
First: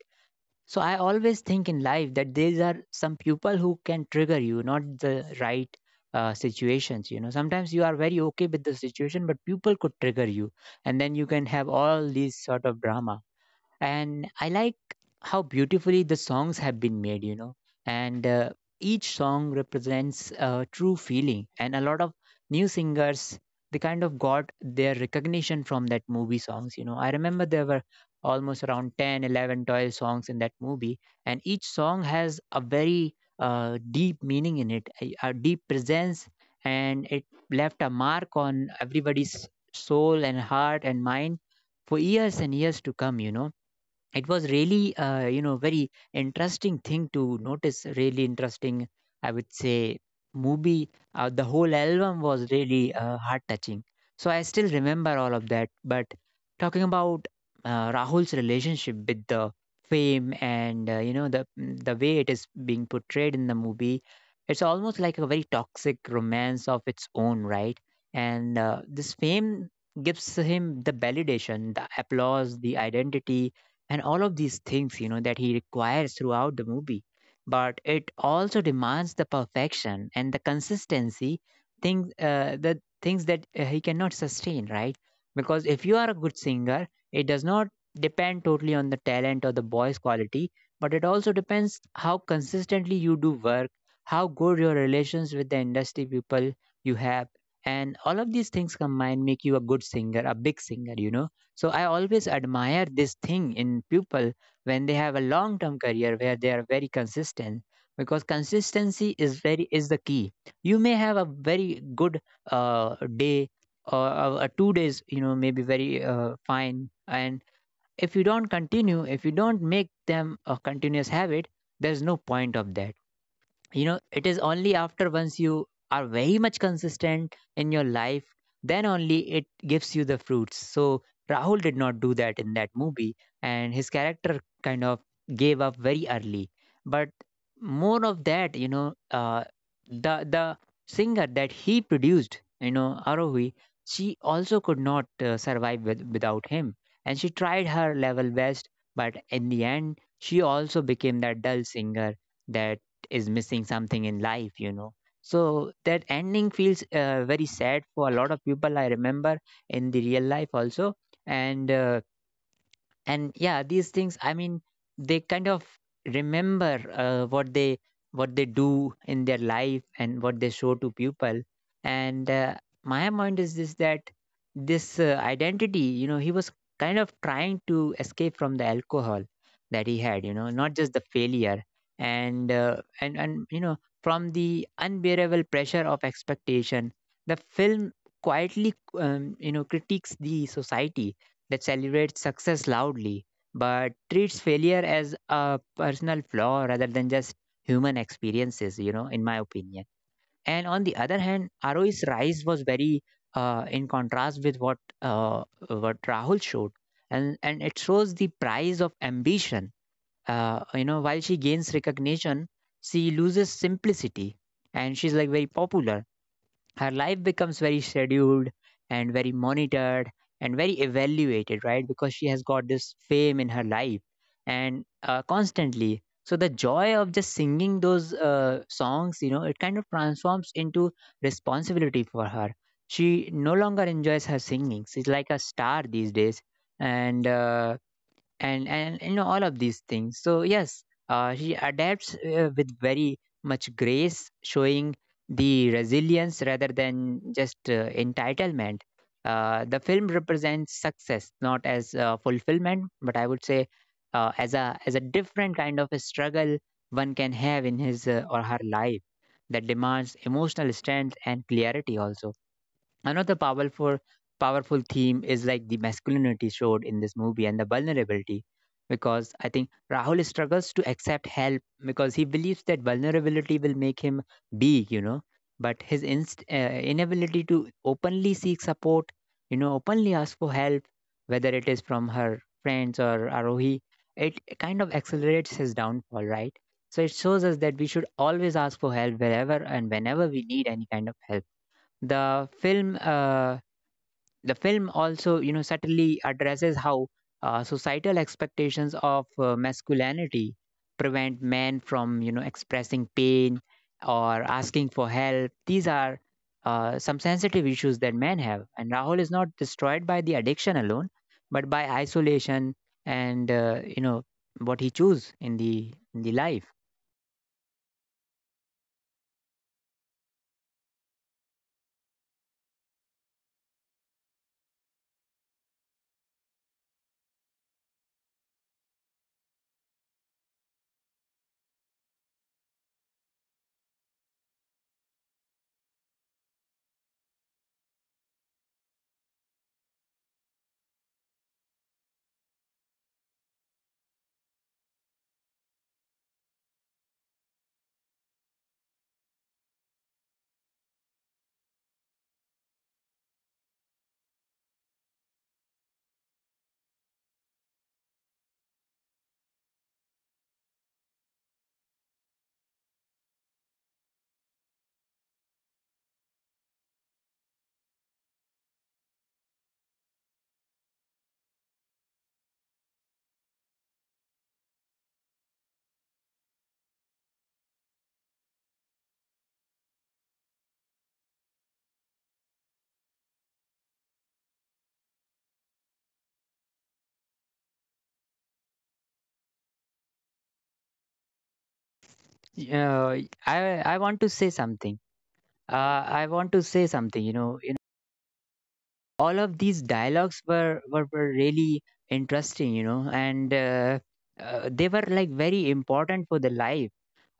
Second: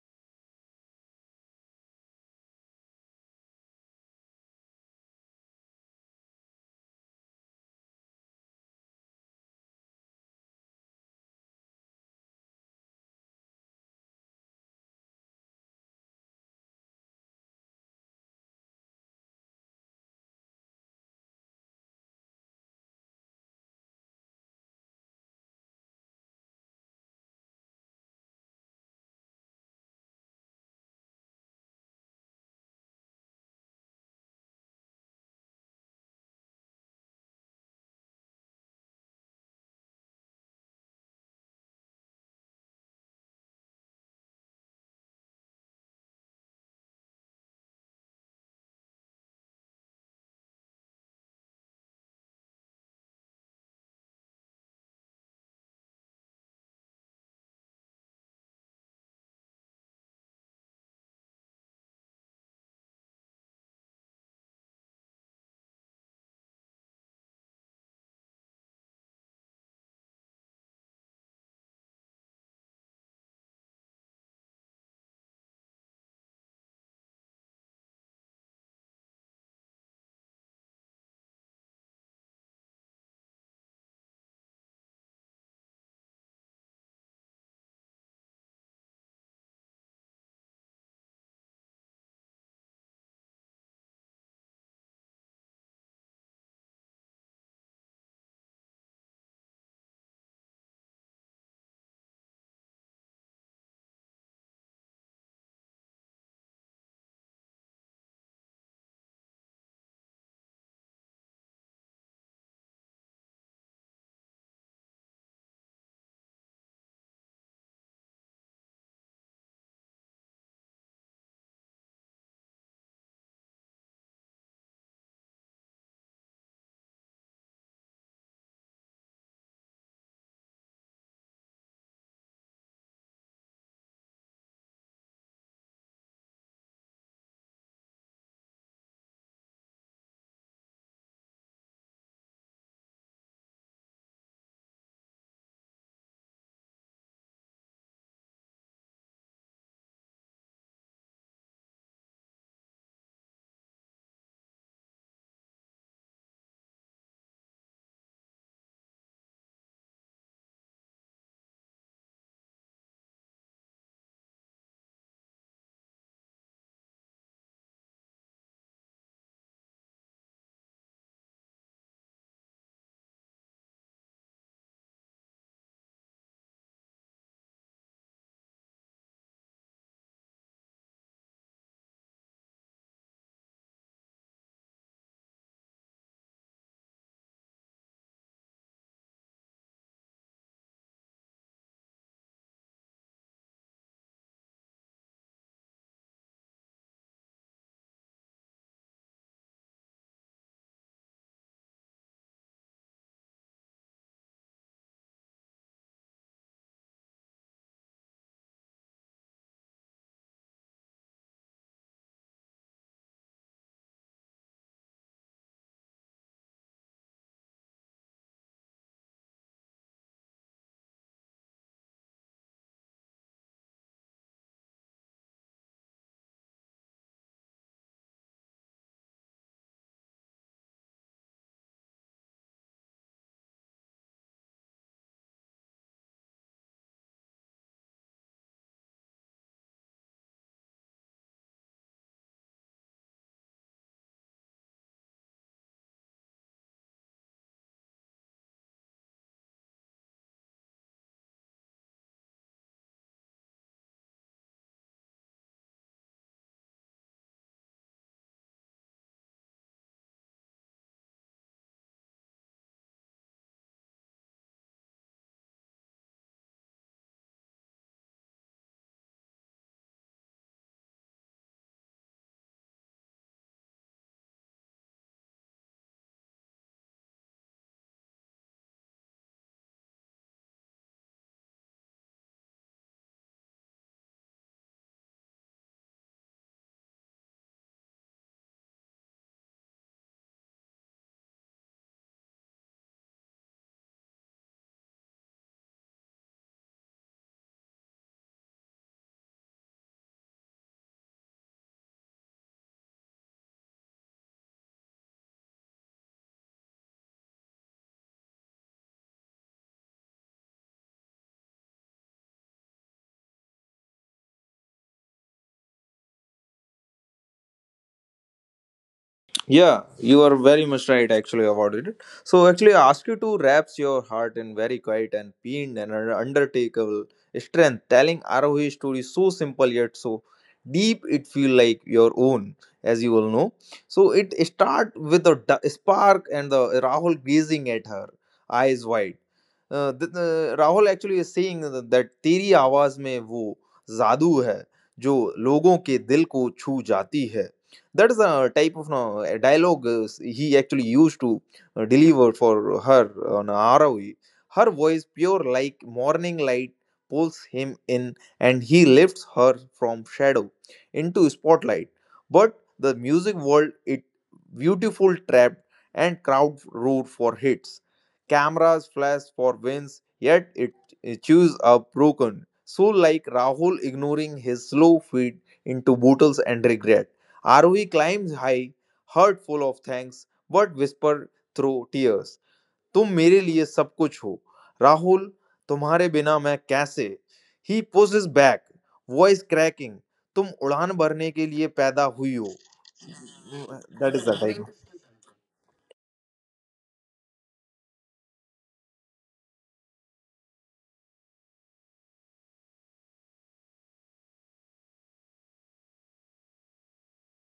Speaker 1: So I always think in life that these are some people who can trigger you, not the right situations, you know. Sometimes you are very okay with the situation, but people could trigger you, and then you can have all these sort of drama. And I like how beautifully the songs have been made, you know. And each song represents a true feeling, and a lot of new singers, they kind of got their recognition from that movie songs. You know, I remember there were almost around 10 11 12 songs in that movie, and each song has a very deep meaning in it, a deep presence, and it left a mark on everybody's soul and heart and mind for years and years to come, you know. It was really you know very interesting thing to notice, really interesting I would say movie. The whole album was really heart touching. So I still remember all of that. But talking about Rahul's relationship with the fame and you know, the way it is being portrayed in the movie, it's almost like a very toxic romance of its own, right? And this fame gives him the validation, the applause, the identity, and all of these things, you know, that he requires throughout the movie. But it also demands the perfection and the consistency, things the things that he cannot sustain, right? Because if you are a good singer, it does not depend totally on the talent or the voice quality, but it also depends how consistently you do work, how good your relations with the industry people you have, and all of these things combined make you a good singer, a big singer, you know. So I always admire this thing in people when they have a long term career where they are very consistent, because consistency is the key. You may have a very good day or 2 days, you know, maybe very fine. And if you don't continue, if you don't make them a continuous habit, there's no point of that, you know. It is only after once you are very much consistent in your life, then only it gives you the fruits. So Rahul did not do that in that movie, and his character kind of gave up very early. But more of that, you know. uh, the singer that he produced, you know, Arohi, she also could not survive without him. And she tried her level best, but in the end she also became that dull singer that is missing something in life, you know. So that ending feels very sad for a lot of people, I remember, in the real life also. And and yeah, these things, I mean, they kind of remember what they do in their life and what they show to people. And my point is this, that this identity, you know, he was kind of trying to escape from the alcohol that he had, you know, not just the failure, and you know, from the unbearable pressure of expectation. The film quietly you know critiques the society that celebrates success loudly but treats failure as a personal flaw rather than just human experiences, you know, in my opinion. And on the other hand, Roe's rise was very in contrast with what Rahul showed. And it shows the price of ambition. You know, while she gains recognition, she loses simplicity, and she's like very popular. Our life becomes very scheduled and very monitored and very evaluated, right? Because she has got this fame in her life, and constantly. So the joy of just singing those songs, you know, it kind of transforms into responsibility for her. She no longer enjoys her singing, she's like a star these days. And you know, all of these things. So yes, she adapts with very much grace, showing the resilience rather than just entitlement. The film represents success not as fulfillment, but I would say as a different kind of a struggle one can have in his or her life that demands emotional strength and clarity also. Another powerful theme is like the masculinity showed in this movie and the vulnerability, because I think Rahul struggles to accept help because he believes that vulnerability will make him big, you know. But his inability to openly seek support, openly ask for help, whether it is from her friends or Arohi, it kind of accelerates his downfall, right? So it shows us that we should always ask for help wherever and whenever we need any kind of help. The film, uh, the film also, subtly addresses how societal expectations of masculinity prevent men from, expressing pain or asking for help. These are some sensitive issues that men have, and Rahul is not destroyed by the addiction alone, but by isolation and what he choose in the life.
Speaker 2: Yeah, you are very much right actually about it. So actually, I ask you to wraps your heart in very quiet and pained and undertakeable strength, telling ROH story so simple yet so deep it feel like your own, as you all know. So it start with a spark and the Rahul gazing at her, eyes wide. Rahul actually is saying that तेरी आवाज में वो जादू है जो लोगों के दिल को छू जाती है. That is a type of no, a dialogue he actually used to deliver for her on ROE. Her voice, pure like morning light, pulls him in and he lifts her from shadow into spotlight. But the music world, it beautiful trapped and crowd root for hits. Cameras flash for wins, yet it chews up broken. So like Rahul ignoring his slow feet into bottles and regret. Aarohi climbs high heart full of thanks but whisper through tears तुम मेरे लिए सब कुछ हो राहुल तुम्हारे बिना मैं कैसे he pushes back voice cracking तुम उड़ान भरने के लिए पैदा हुई हो
Speaker 1: Uh, I
Speaker 2: that
Speaker 1: I
Speaker 2: is the
Speaker 1: want to
Speaker 2: type.
Speaker 1: say something. uh, I want to say something, all of these dialogues were really interesting, you know. And uh, uh, they were like very important for the life.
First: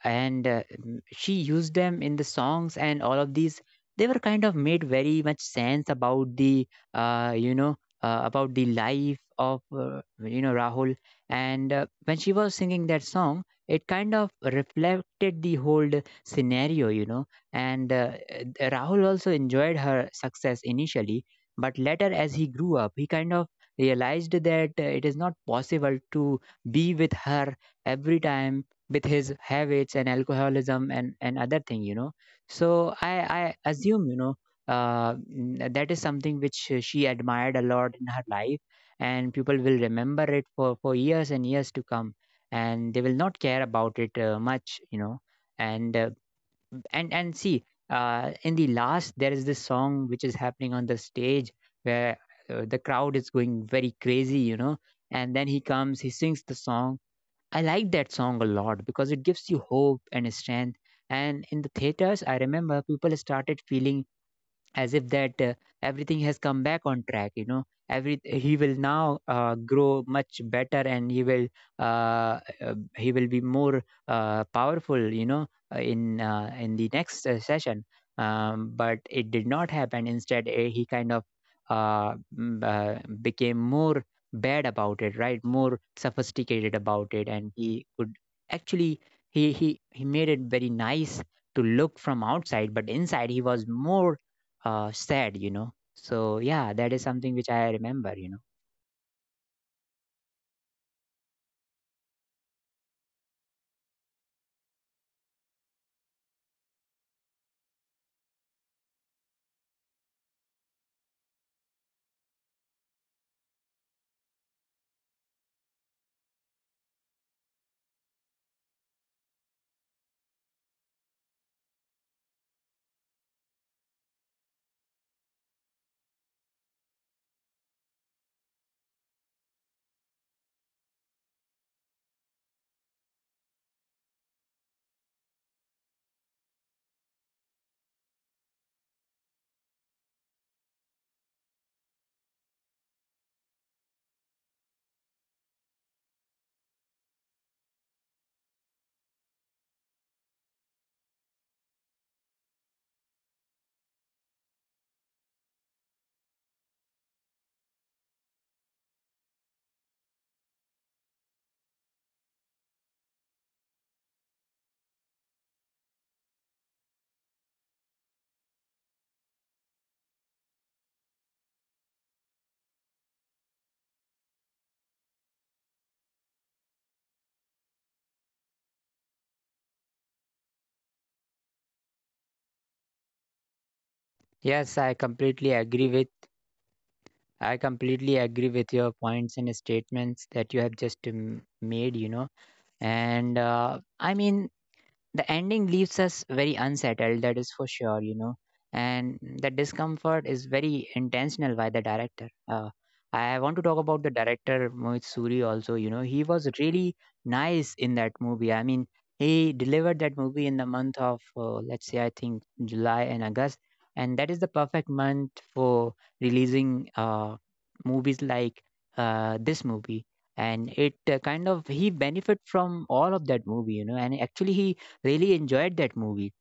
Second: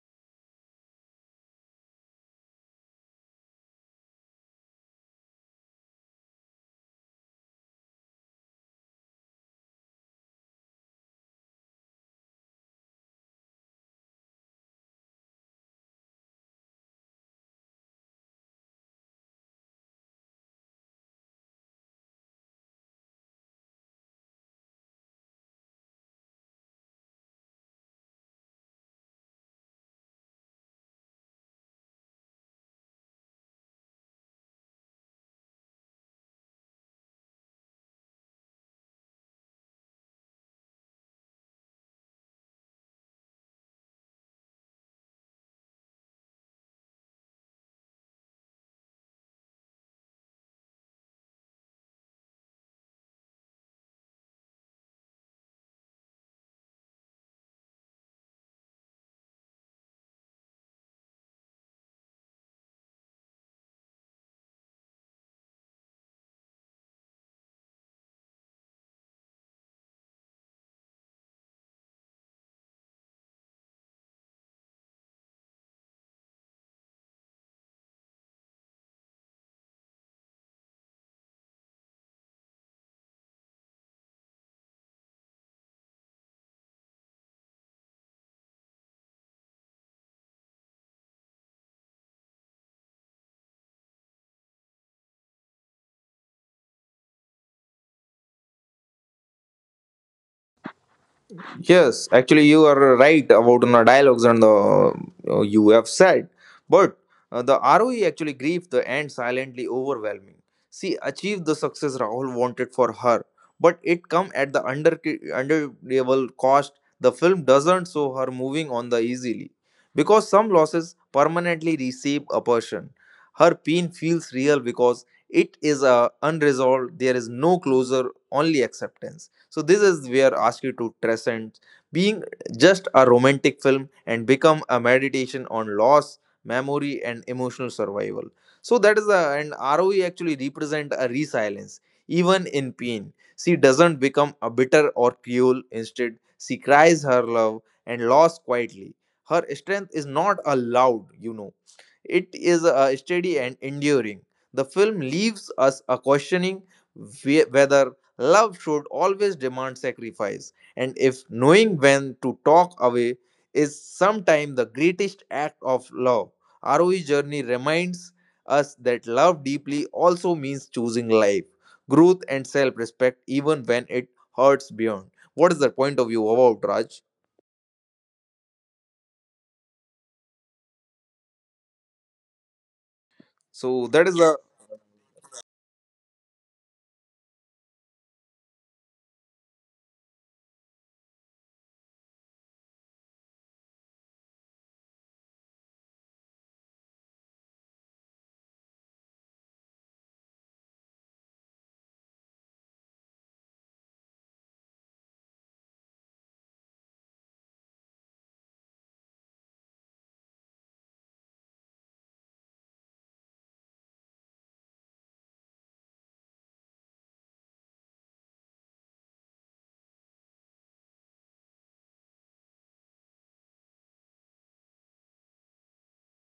Speaker 1: She used them in the songs, and all of these, they were kind of made very much sense about the uh, you know about the life of Rahul. And When she was singing that song, it kind of reflected the whole scenario, you know. And Rahul also enjoyed her success initially, but later, as he grew up, he kind of realized that it is not possible to be with her every time with his habits and alcoholism and other thing, you know. So I assume, you know, that is something which she admired a lot in her life, and people will remember it for years and years to come, and they will not care about it much, you know. And uh, and and see, in the last there is this song which is happening on the stage, where the crowd is going very crazy, you know, and then he comes, he sings the song. I like that song a lot because it gives you hope and strength. And in the theaters, I remember people started feeling as if that everything has come back on track, you know. Every he will now grow much better, and he will be more powerful, you know, in the next session. But it did not happen. Instead, he kind of became more bad about it, right? More sophisticated about it, and he could actually he made it very nice to look from outside, but inside he was more said, you know. So yeah, that is something which I remember, you know.
Speaker 2: Yes, actually, you are right about the dialogues and the you have said, but the ROE actually grieved the end silently overwhelming. She achieved the success Rahul wanted for her, but it come at the under underable cost. The film doesn't show her moving on the easily because some losses permanently receive a person. Her pain feels real because it is unresolved. There is no closure, only acceptance. So this is where Ask You to transcend being just a romantic film and become a meditation on loss, memory, and emotional survival. So that is a and ROE actually represent a resilience, even in pain. She doesn't become a bitter or cruel. Instead, she cries her love and loss quietly. Her strength is not a loud, you know, it is steady and enduring. The film leaves us a questioning whether love should always demand sacrifice, and if knowing when to talk away is sometimes the greatest act of love. ROE journey reminds us that love deeply also means choosing life, growth, and self-respect, even when it hurts beyond. What is the point of view about Raj? So that is the.
Speaker 1: Yes, I completely agree with I completely agree with your points and statements that you have just made, you know. And I mean, the ending leaves us very unsettled, that is for sure, you know, and the discomfort is very intentional by the director. I want to talk about the director Mohit Suri also, you know. He was really nice in that movie. I mean, he delivered that movie in the month of let's say, I think, July and August, and that is the perfect month for releasing movies like this movie. And it kind of, he benefit from all of that movie, you know, and actually he really enjoyed that movie.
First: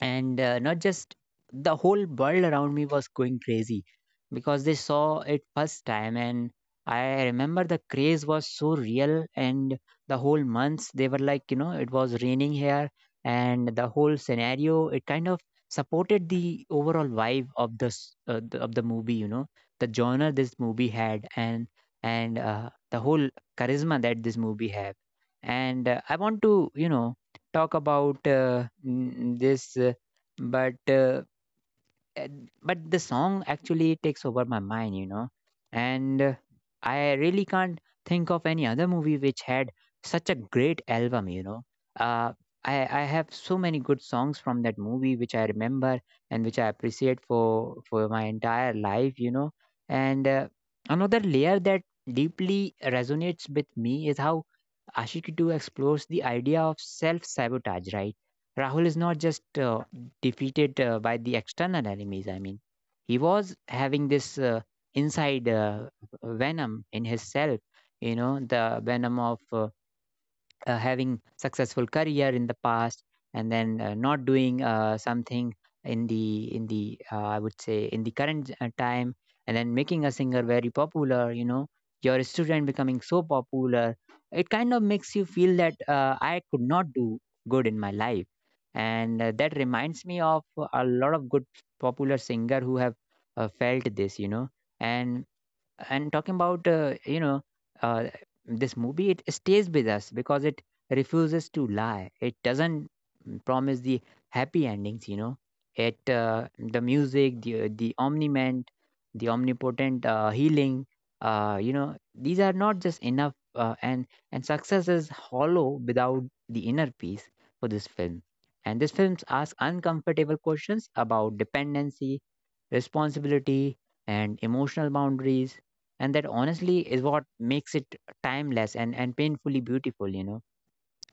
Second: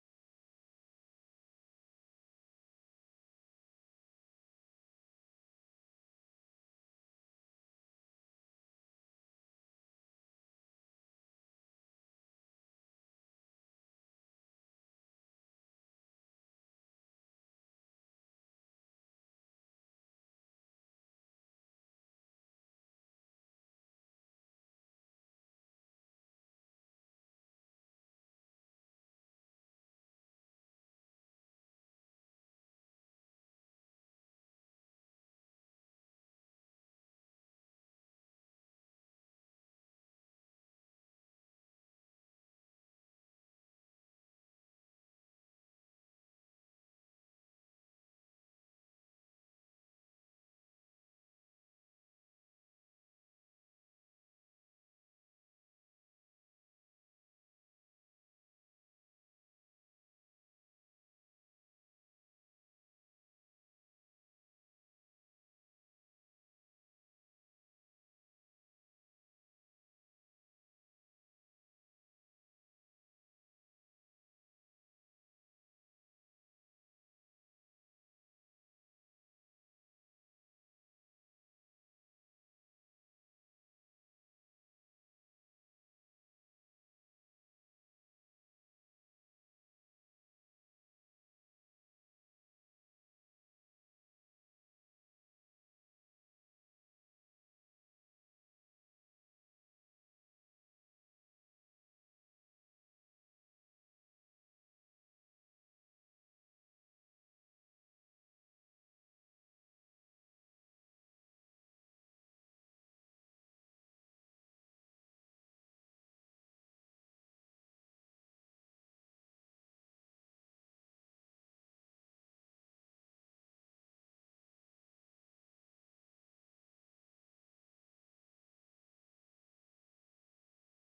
Speaker 1: And not just the whole world around me was going crazy because they saw it first time, and I remember the craze was so real, and the whole months they were like, you know, it was raining here, and the whole scenario, it kind of supported the overall vibe of of the movie, you know, the genre this movie had. And the whole charisma that this movie had. And I want to, you know, talk about but uh, but the song actually takes over my mind, you know. And I really can't think of any other movie which had such a great album, you know. Uh, i i have so many good songs from that movie, which I remember and which I appreciate for my entire life, you know. And another layer that deeply resonates with me is how Ashiki 2 explores the idea of self sabotage, right? Rahul is not just defeated by the external enemies. I mean, he was having this inside venom in his self, you know, the venom of having successful career in the past, and then not doing something in the I would say in the current time, and then making a singer very popular, you know. Your student becoming so popular, it kind of makes you feel that I could not do good in my life. And that reminds me of a lot of good popular singer who have felt this, you know. And and talking about, uh, this movie, it stays with us because it refuses to lie. It doesn't promise the happy endings, you know. It The music, the omniment the omnipotent healing, you know, these are not just enough, and success is hollow without the inner peace for this film. And this film asks uncomfortable questions about dependency, responsibility, and emotional boundaries, and that honestly is what makes it timeless and painfully beautiful, you know.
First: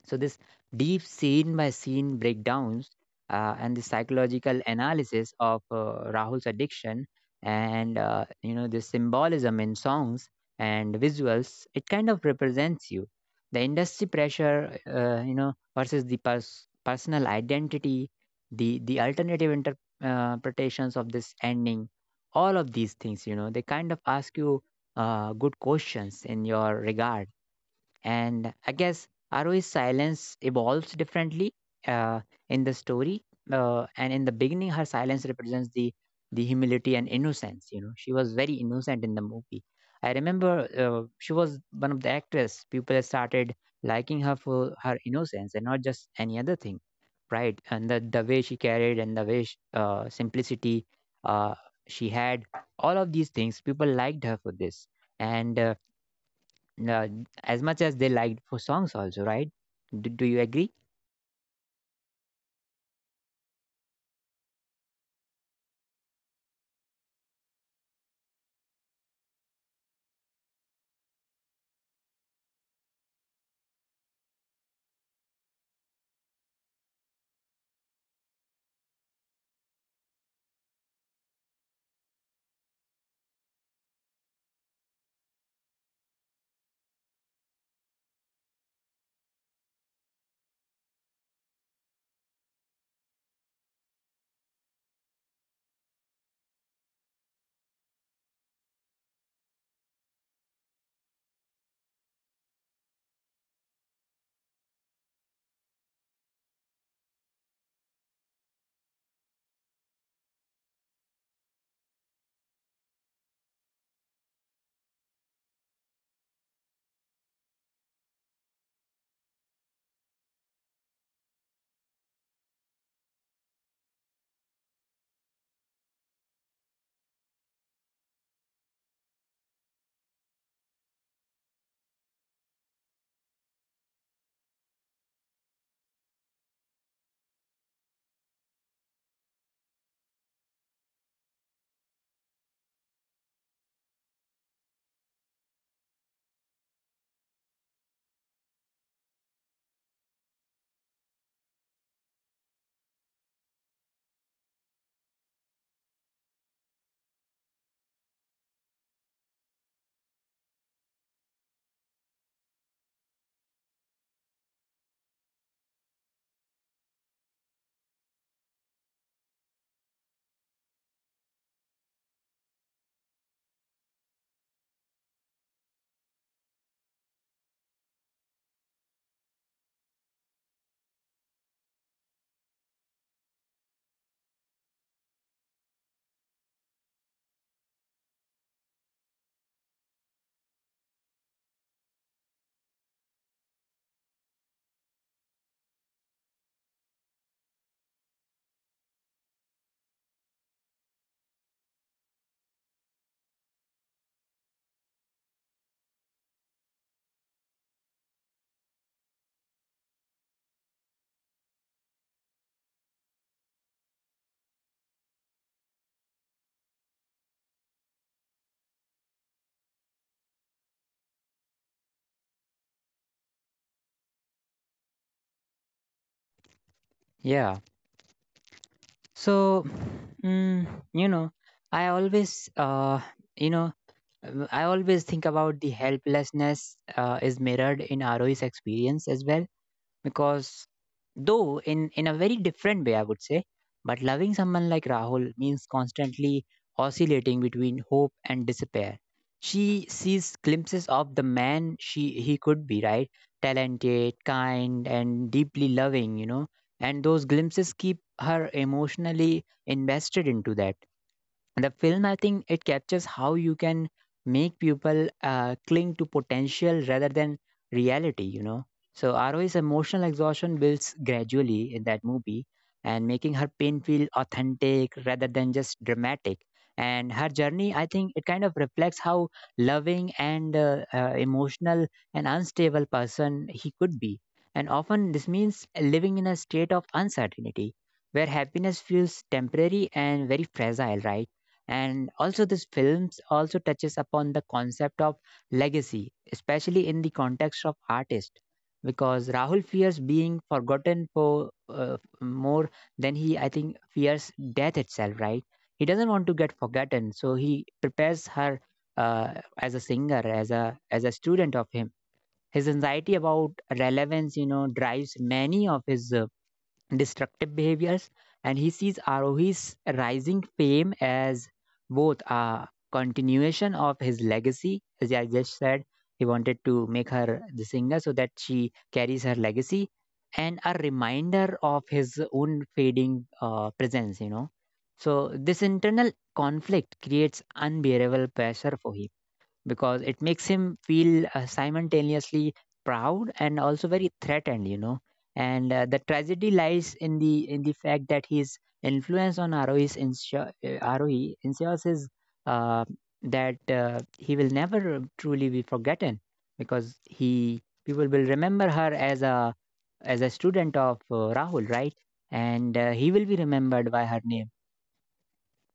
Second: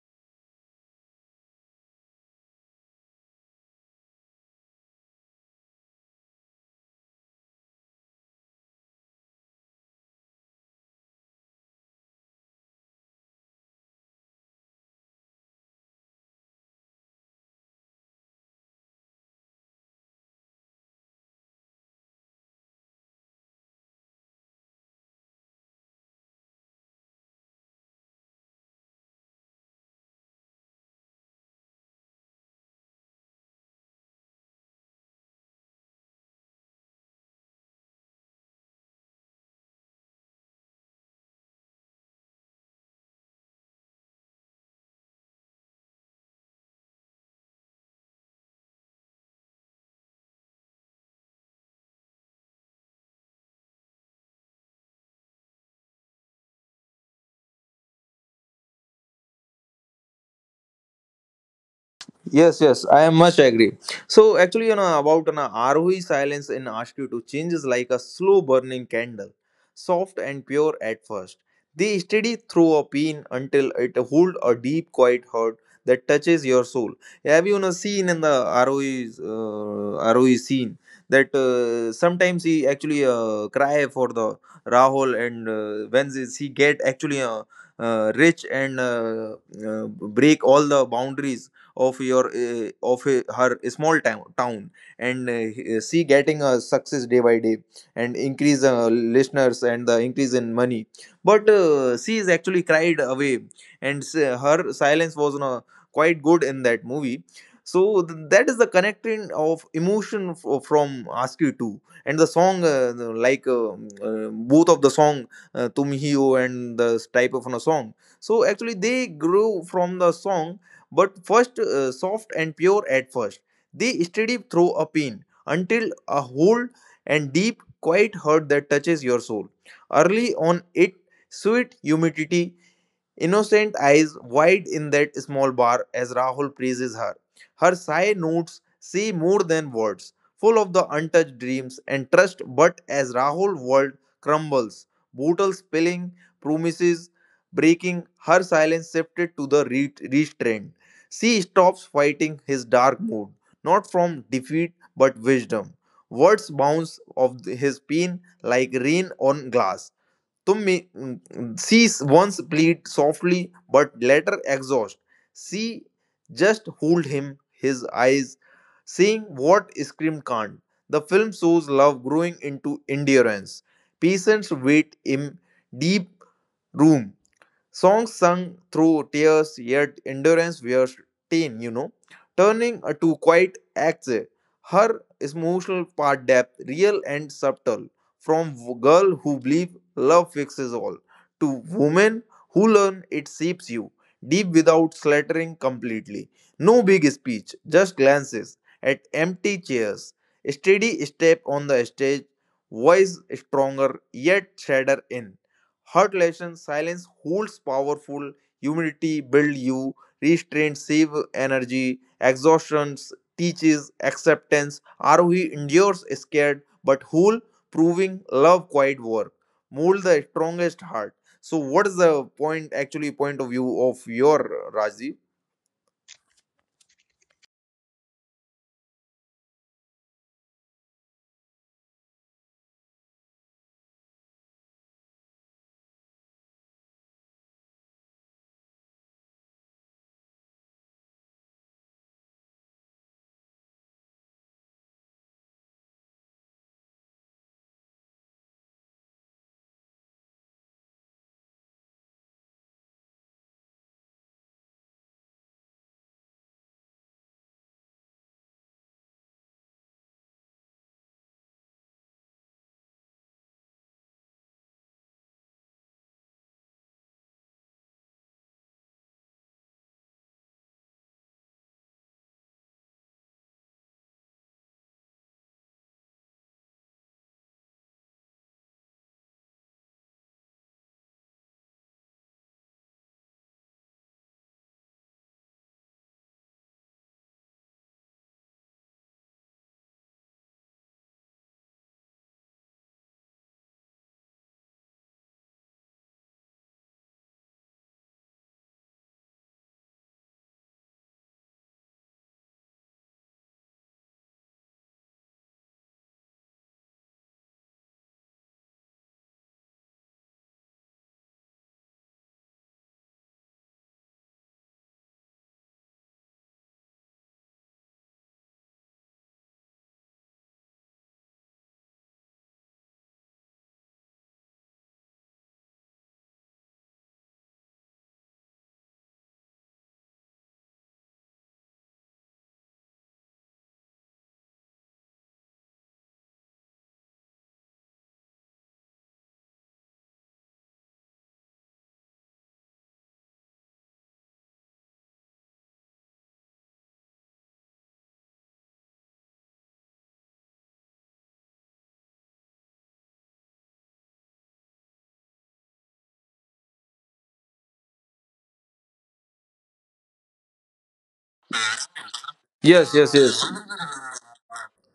Speaker 1: So this deep scene by scene breakdowns, and the psychological analysis of Rahul's addiction, and the symbolism in songs and visuals, it kind of represents you. The industry pressure, versus the personal identity, the alternative interpretations of this ending, all of these things, you know, they kind of ask you good questions in your regard. And I guess Haru's silence evolves differently uh, in the story. And in the beginning, her silence represents the humility and innocence. You know, she was very innocent in the movie. I remember she was one of the actress. People started liking her for her innocence and not just any other thing, right? And the way she carried, and the way sh simplicity uh, she had, all of these things, people liked her for this. And uh, as much as they liked for songs also, right? Do you agree?
Speaker 2: Yes, yes, I am much agree. So actually, you know about an ROE silence in RSQ to change is like a slow burning candle, soft and pure at first. They steady through a pin until it hold a deep, quiet hurt that touches your soul. Have you, you know, seen in the ROE's ROE scene that sometimes he actually cry for the Rahul and when he get actually rich and break all the boundaries of your of her small town and see getting a success day by day and increase listeners and the increase in money but she is actually cried away and her silence was quite good in that movie. So that is the connecting of emotion from askew 2 and the song like uh, both of the song tum hi ho and the type of a song. So actually they grew from the song but first soft and pure at first. They steady through a pain until a whole and deep, quiet hurt that touches your soul. Early on, it sweet humidity. Innocent eyes wide in that small bar as Rahul praises her. Her sigh notes say more than words, full of the untouched dreams and trust. But as Rahul's world crumbles, bottles spilling, promises breaking, her silence shifted to the restraint. She stops fighting his dark mood, not from defeat but wisdom. Words bounce off his pain like rain on glass. तुम में she once plead softly but later exhaust. She just hold him his eyes, saying what scream can't. The film shows love growing into endurance. Patients wait in deep room. Songs sung through tears, yet endurance wears thin, you know. Turning to quiet acts, her emotional part depth, real and subtle, from girl who believe love fixes all, to woman who learn it shapes you, deep without slattering completely. No big speech, just glances at empty chairs, steady step on the stage, voice stronger yet shadder in. Hot lesson silence holds powerful, humility builds you, restraint save energy, exhaustion teaches acceptance, ROE endures scared but whole, proving love quiet work, mold the strongest heart. So what is the point actually point of view of your Raji?
Speaker 1: Yeah, so mm, you know, I always you know I always think about the helplessness is mirrored in Roe's experience as well, because, though in a very different way I would say, but loving someone like Rahul means constantly oscillating between hope and despair. She sees glimpses of the man she he could be, right? Talented, kind and deeply loving, you know, and those glimpses keep her emotionally invested into that. The film, I think it captures how you can make people cling to potential rather than reality, you know. So Ro's emotional exhaustion builds gradually in that movie, and making her pain feel authentic rather than just dramatic. And her journey, I think it kind of reflects how loving and emotional and unstable person he could be, and often this means living in a state of uncertainty where happiness feels temporary and very fragile, right? And also this films also touches upon the concept of legacy, especially in the context of artist, because Rahul fears being forgotten for more than he, I think, fears death itself, right? He doesn't want to get forgotten, so he prepares her as a singer, as a student of him. His anxiety about relevance, you know, drives many of his destructive behaviors, and he sees Arohi's rising fame as both a continuation of his legacy. As I just said, he wanted to make her the singer so that she carries her legacy, and a reminder of his own fading presence, you know. So this internal conflict creates unbearable pressure for him, because it makes him feel simultaneously proud and also very threatened, you know. And the tragedy lies in the fact that his influence on Roe ensures his uh, that he will never truly be forgotten, because he people will remember her as a student of Rahul, right? And he will be
Speaker 2: Yes,
Speaker 1: remembered
Speaker 2: yes,
Speaker 1: by her
Speaker 2: yes.
Speaker 1: name.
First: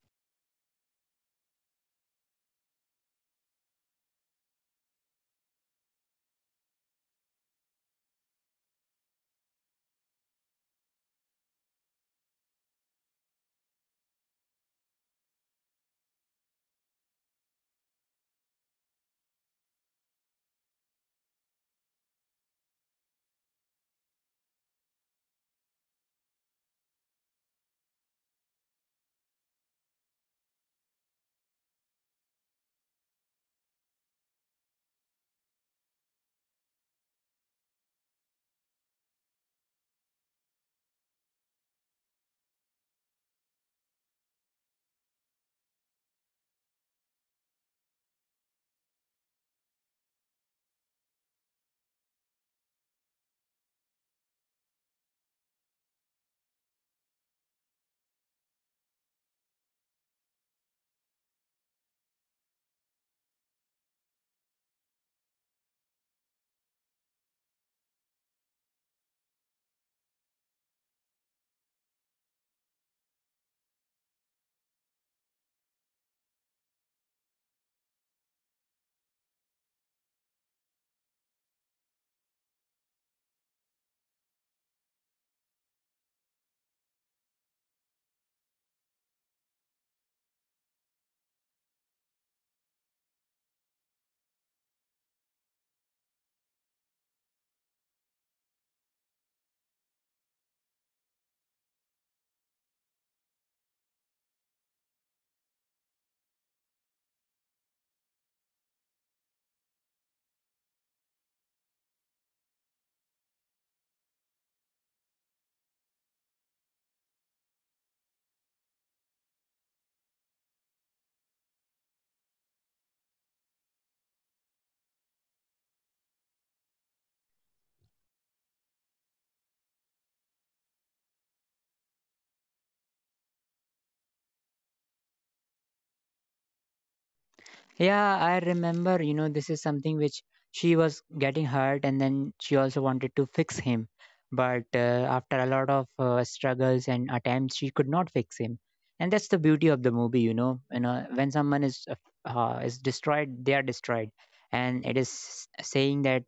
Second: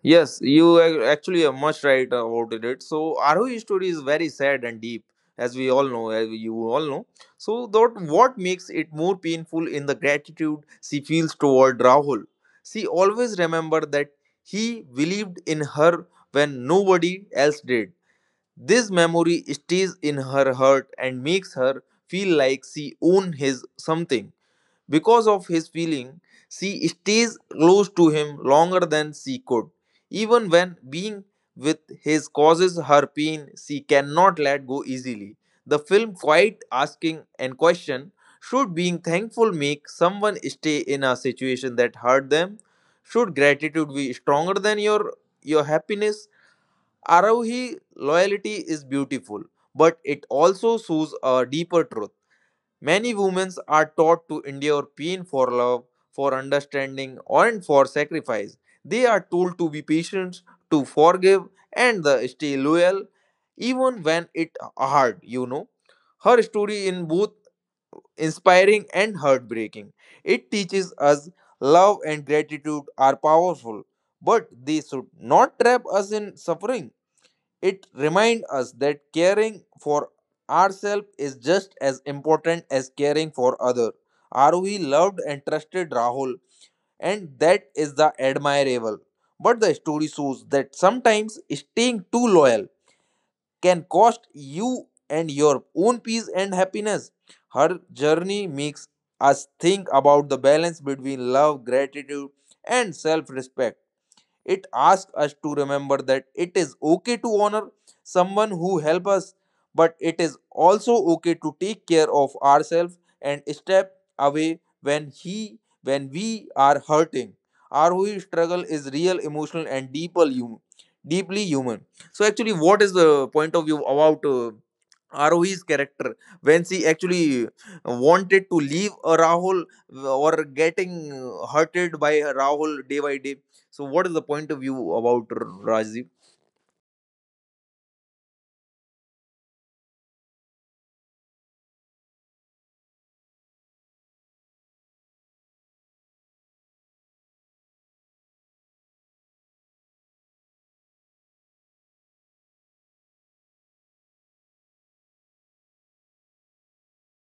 Speaker 2: Yes, you are actually are much right about it. So ROE story is very sad and deep, as we all know, as you all know. So that what makes it more painful in the gratitude she feels toward Rahul. She always remember that he believed in her when nobody else did. This memory stays in her heart and makes her feel like she own his something. Because of his feeling, she stays close to him longer than she could. Even when being with his causes her pain, she cannot let go easily. The film quite asking and question should being thankful make someone stay in a situation that hurt them? Should gratitude be stronger than your happiness? Arohi loyalty is beautiful, but it also shows a deeper truth. Many women are taught to endure pain for love, for understanding, and for sacrifice. They are told to be patient, to forgive, and the stay loyal, even when it hard. You know, her story in both inspiring and heartbreaking. It teaches us love and gratitude are powerful, but they should not trap us in suffering. It reminds us that caring for ourselves is just as important as caring for others. Aruhi loved and trusted Rahul? And that is the admirable. But the story shows that sometimes staying too loyal can cost you and your own peace and happiness. Her journey makes us think about the balance between love, gratitude, and self respect. It asks us to remember that it is okay to honor someone who helped us, but it is also okay to take care of ourselves and step away when he when we are hurting. Our whole struggle is real, emotional, and deeper human, deeply human. So, actually, what is the point of view about Arohi's character when she actually wanted to leave Rahul or getting hurted by Rahul day by day. So, what is the point of view about Rajiv?
Speaker 1: Yeah, I remember, you know, this is something which she was getting hurt, and then she also wanted to fix him. But after a lot of struggles and attempts, she could not fix him. And that's the beauty of the movie, you know. You know, when someone is destroyed, they are destroyed. And it is saying that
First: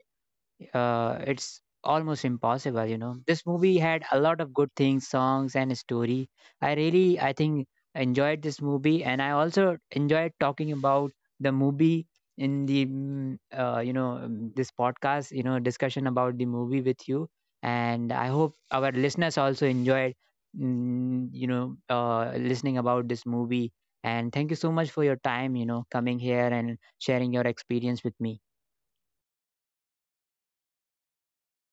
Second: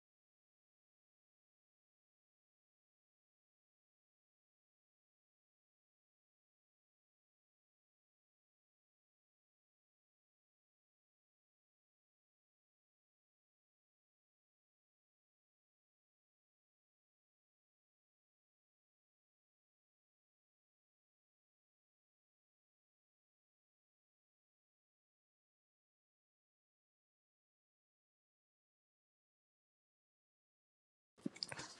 Speaker 1: it's almost impossible, you know. This movie had a lot of good things, songs and story. I really, I think, enjoyed this movie, and I also enjoyed talking about the movie in the this podcast, you know, discussion about the movie with you. And I hope our listeners also enjoyed listening about this movie. And thank you so much for your time, you know, coming here and sharing your experience with me.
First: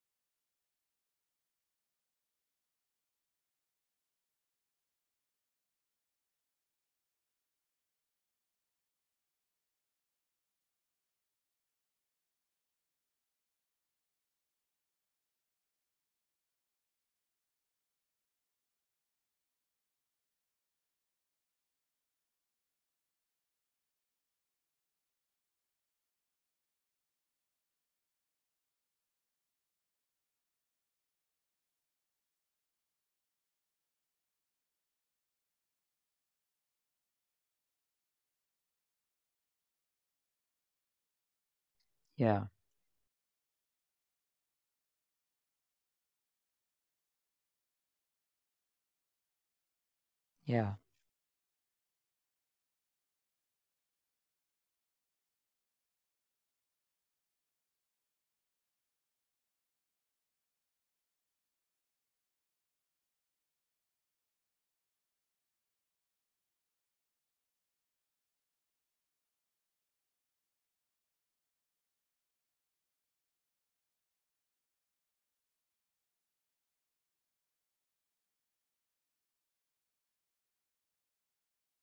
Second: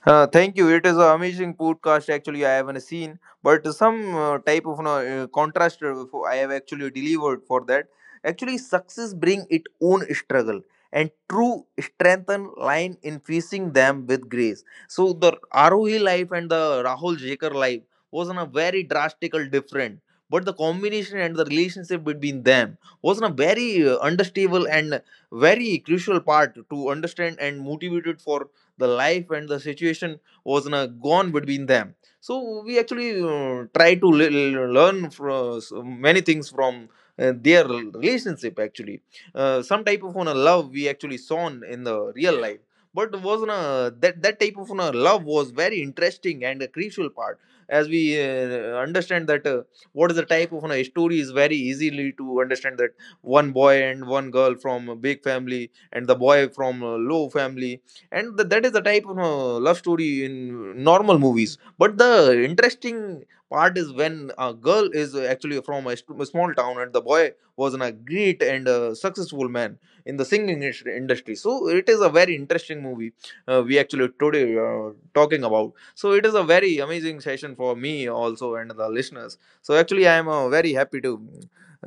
Speaker 2: Thank you. It is an amazing podcast. Actually, I haven't seen, but some type of you know, contrast I have actually delivered for that. Actually, success bring its own struggle and true strengthen line in facing them with grace. So the Arohi life and the Rahul Jaker life was on a very drastical different, but the combination and the relationship between them was on a very understable and very crucial part to understand and motivated for the life and the situation was gone between them. So we actually try to le- le- learn from many things from their relationship actually, some type of love we actually saw in the
Speaker 1: yeah
Speaker 2: real life but was that type of love was very interesting and a crucial part, as we understand that what is the
Speaker 1: yeah
Speaker 2: type of story is very easily to understand, that one boy and one girl from a big family and the boy from a low family and that is the type of love story in normal movies, but the interesting part is when a girl is actually from a small town and the boy was a great and successful man in the singing industry. So it is a very interesting movie we actually today talking about. So it is a very amazing session for me also and the listeners, so actually I am very happy to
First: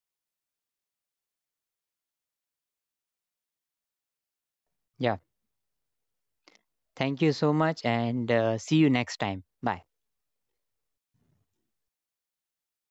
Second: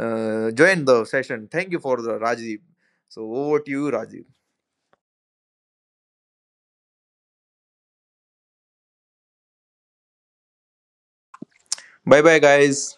Speaker 2: join the session. Thank you for the Rajdeep. So over to you Rajdeep.
Speaker 1: yeah Thank you so much, and see you next time. Bye.
Speaker 2: Bye bye guys.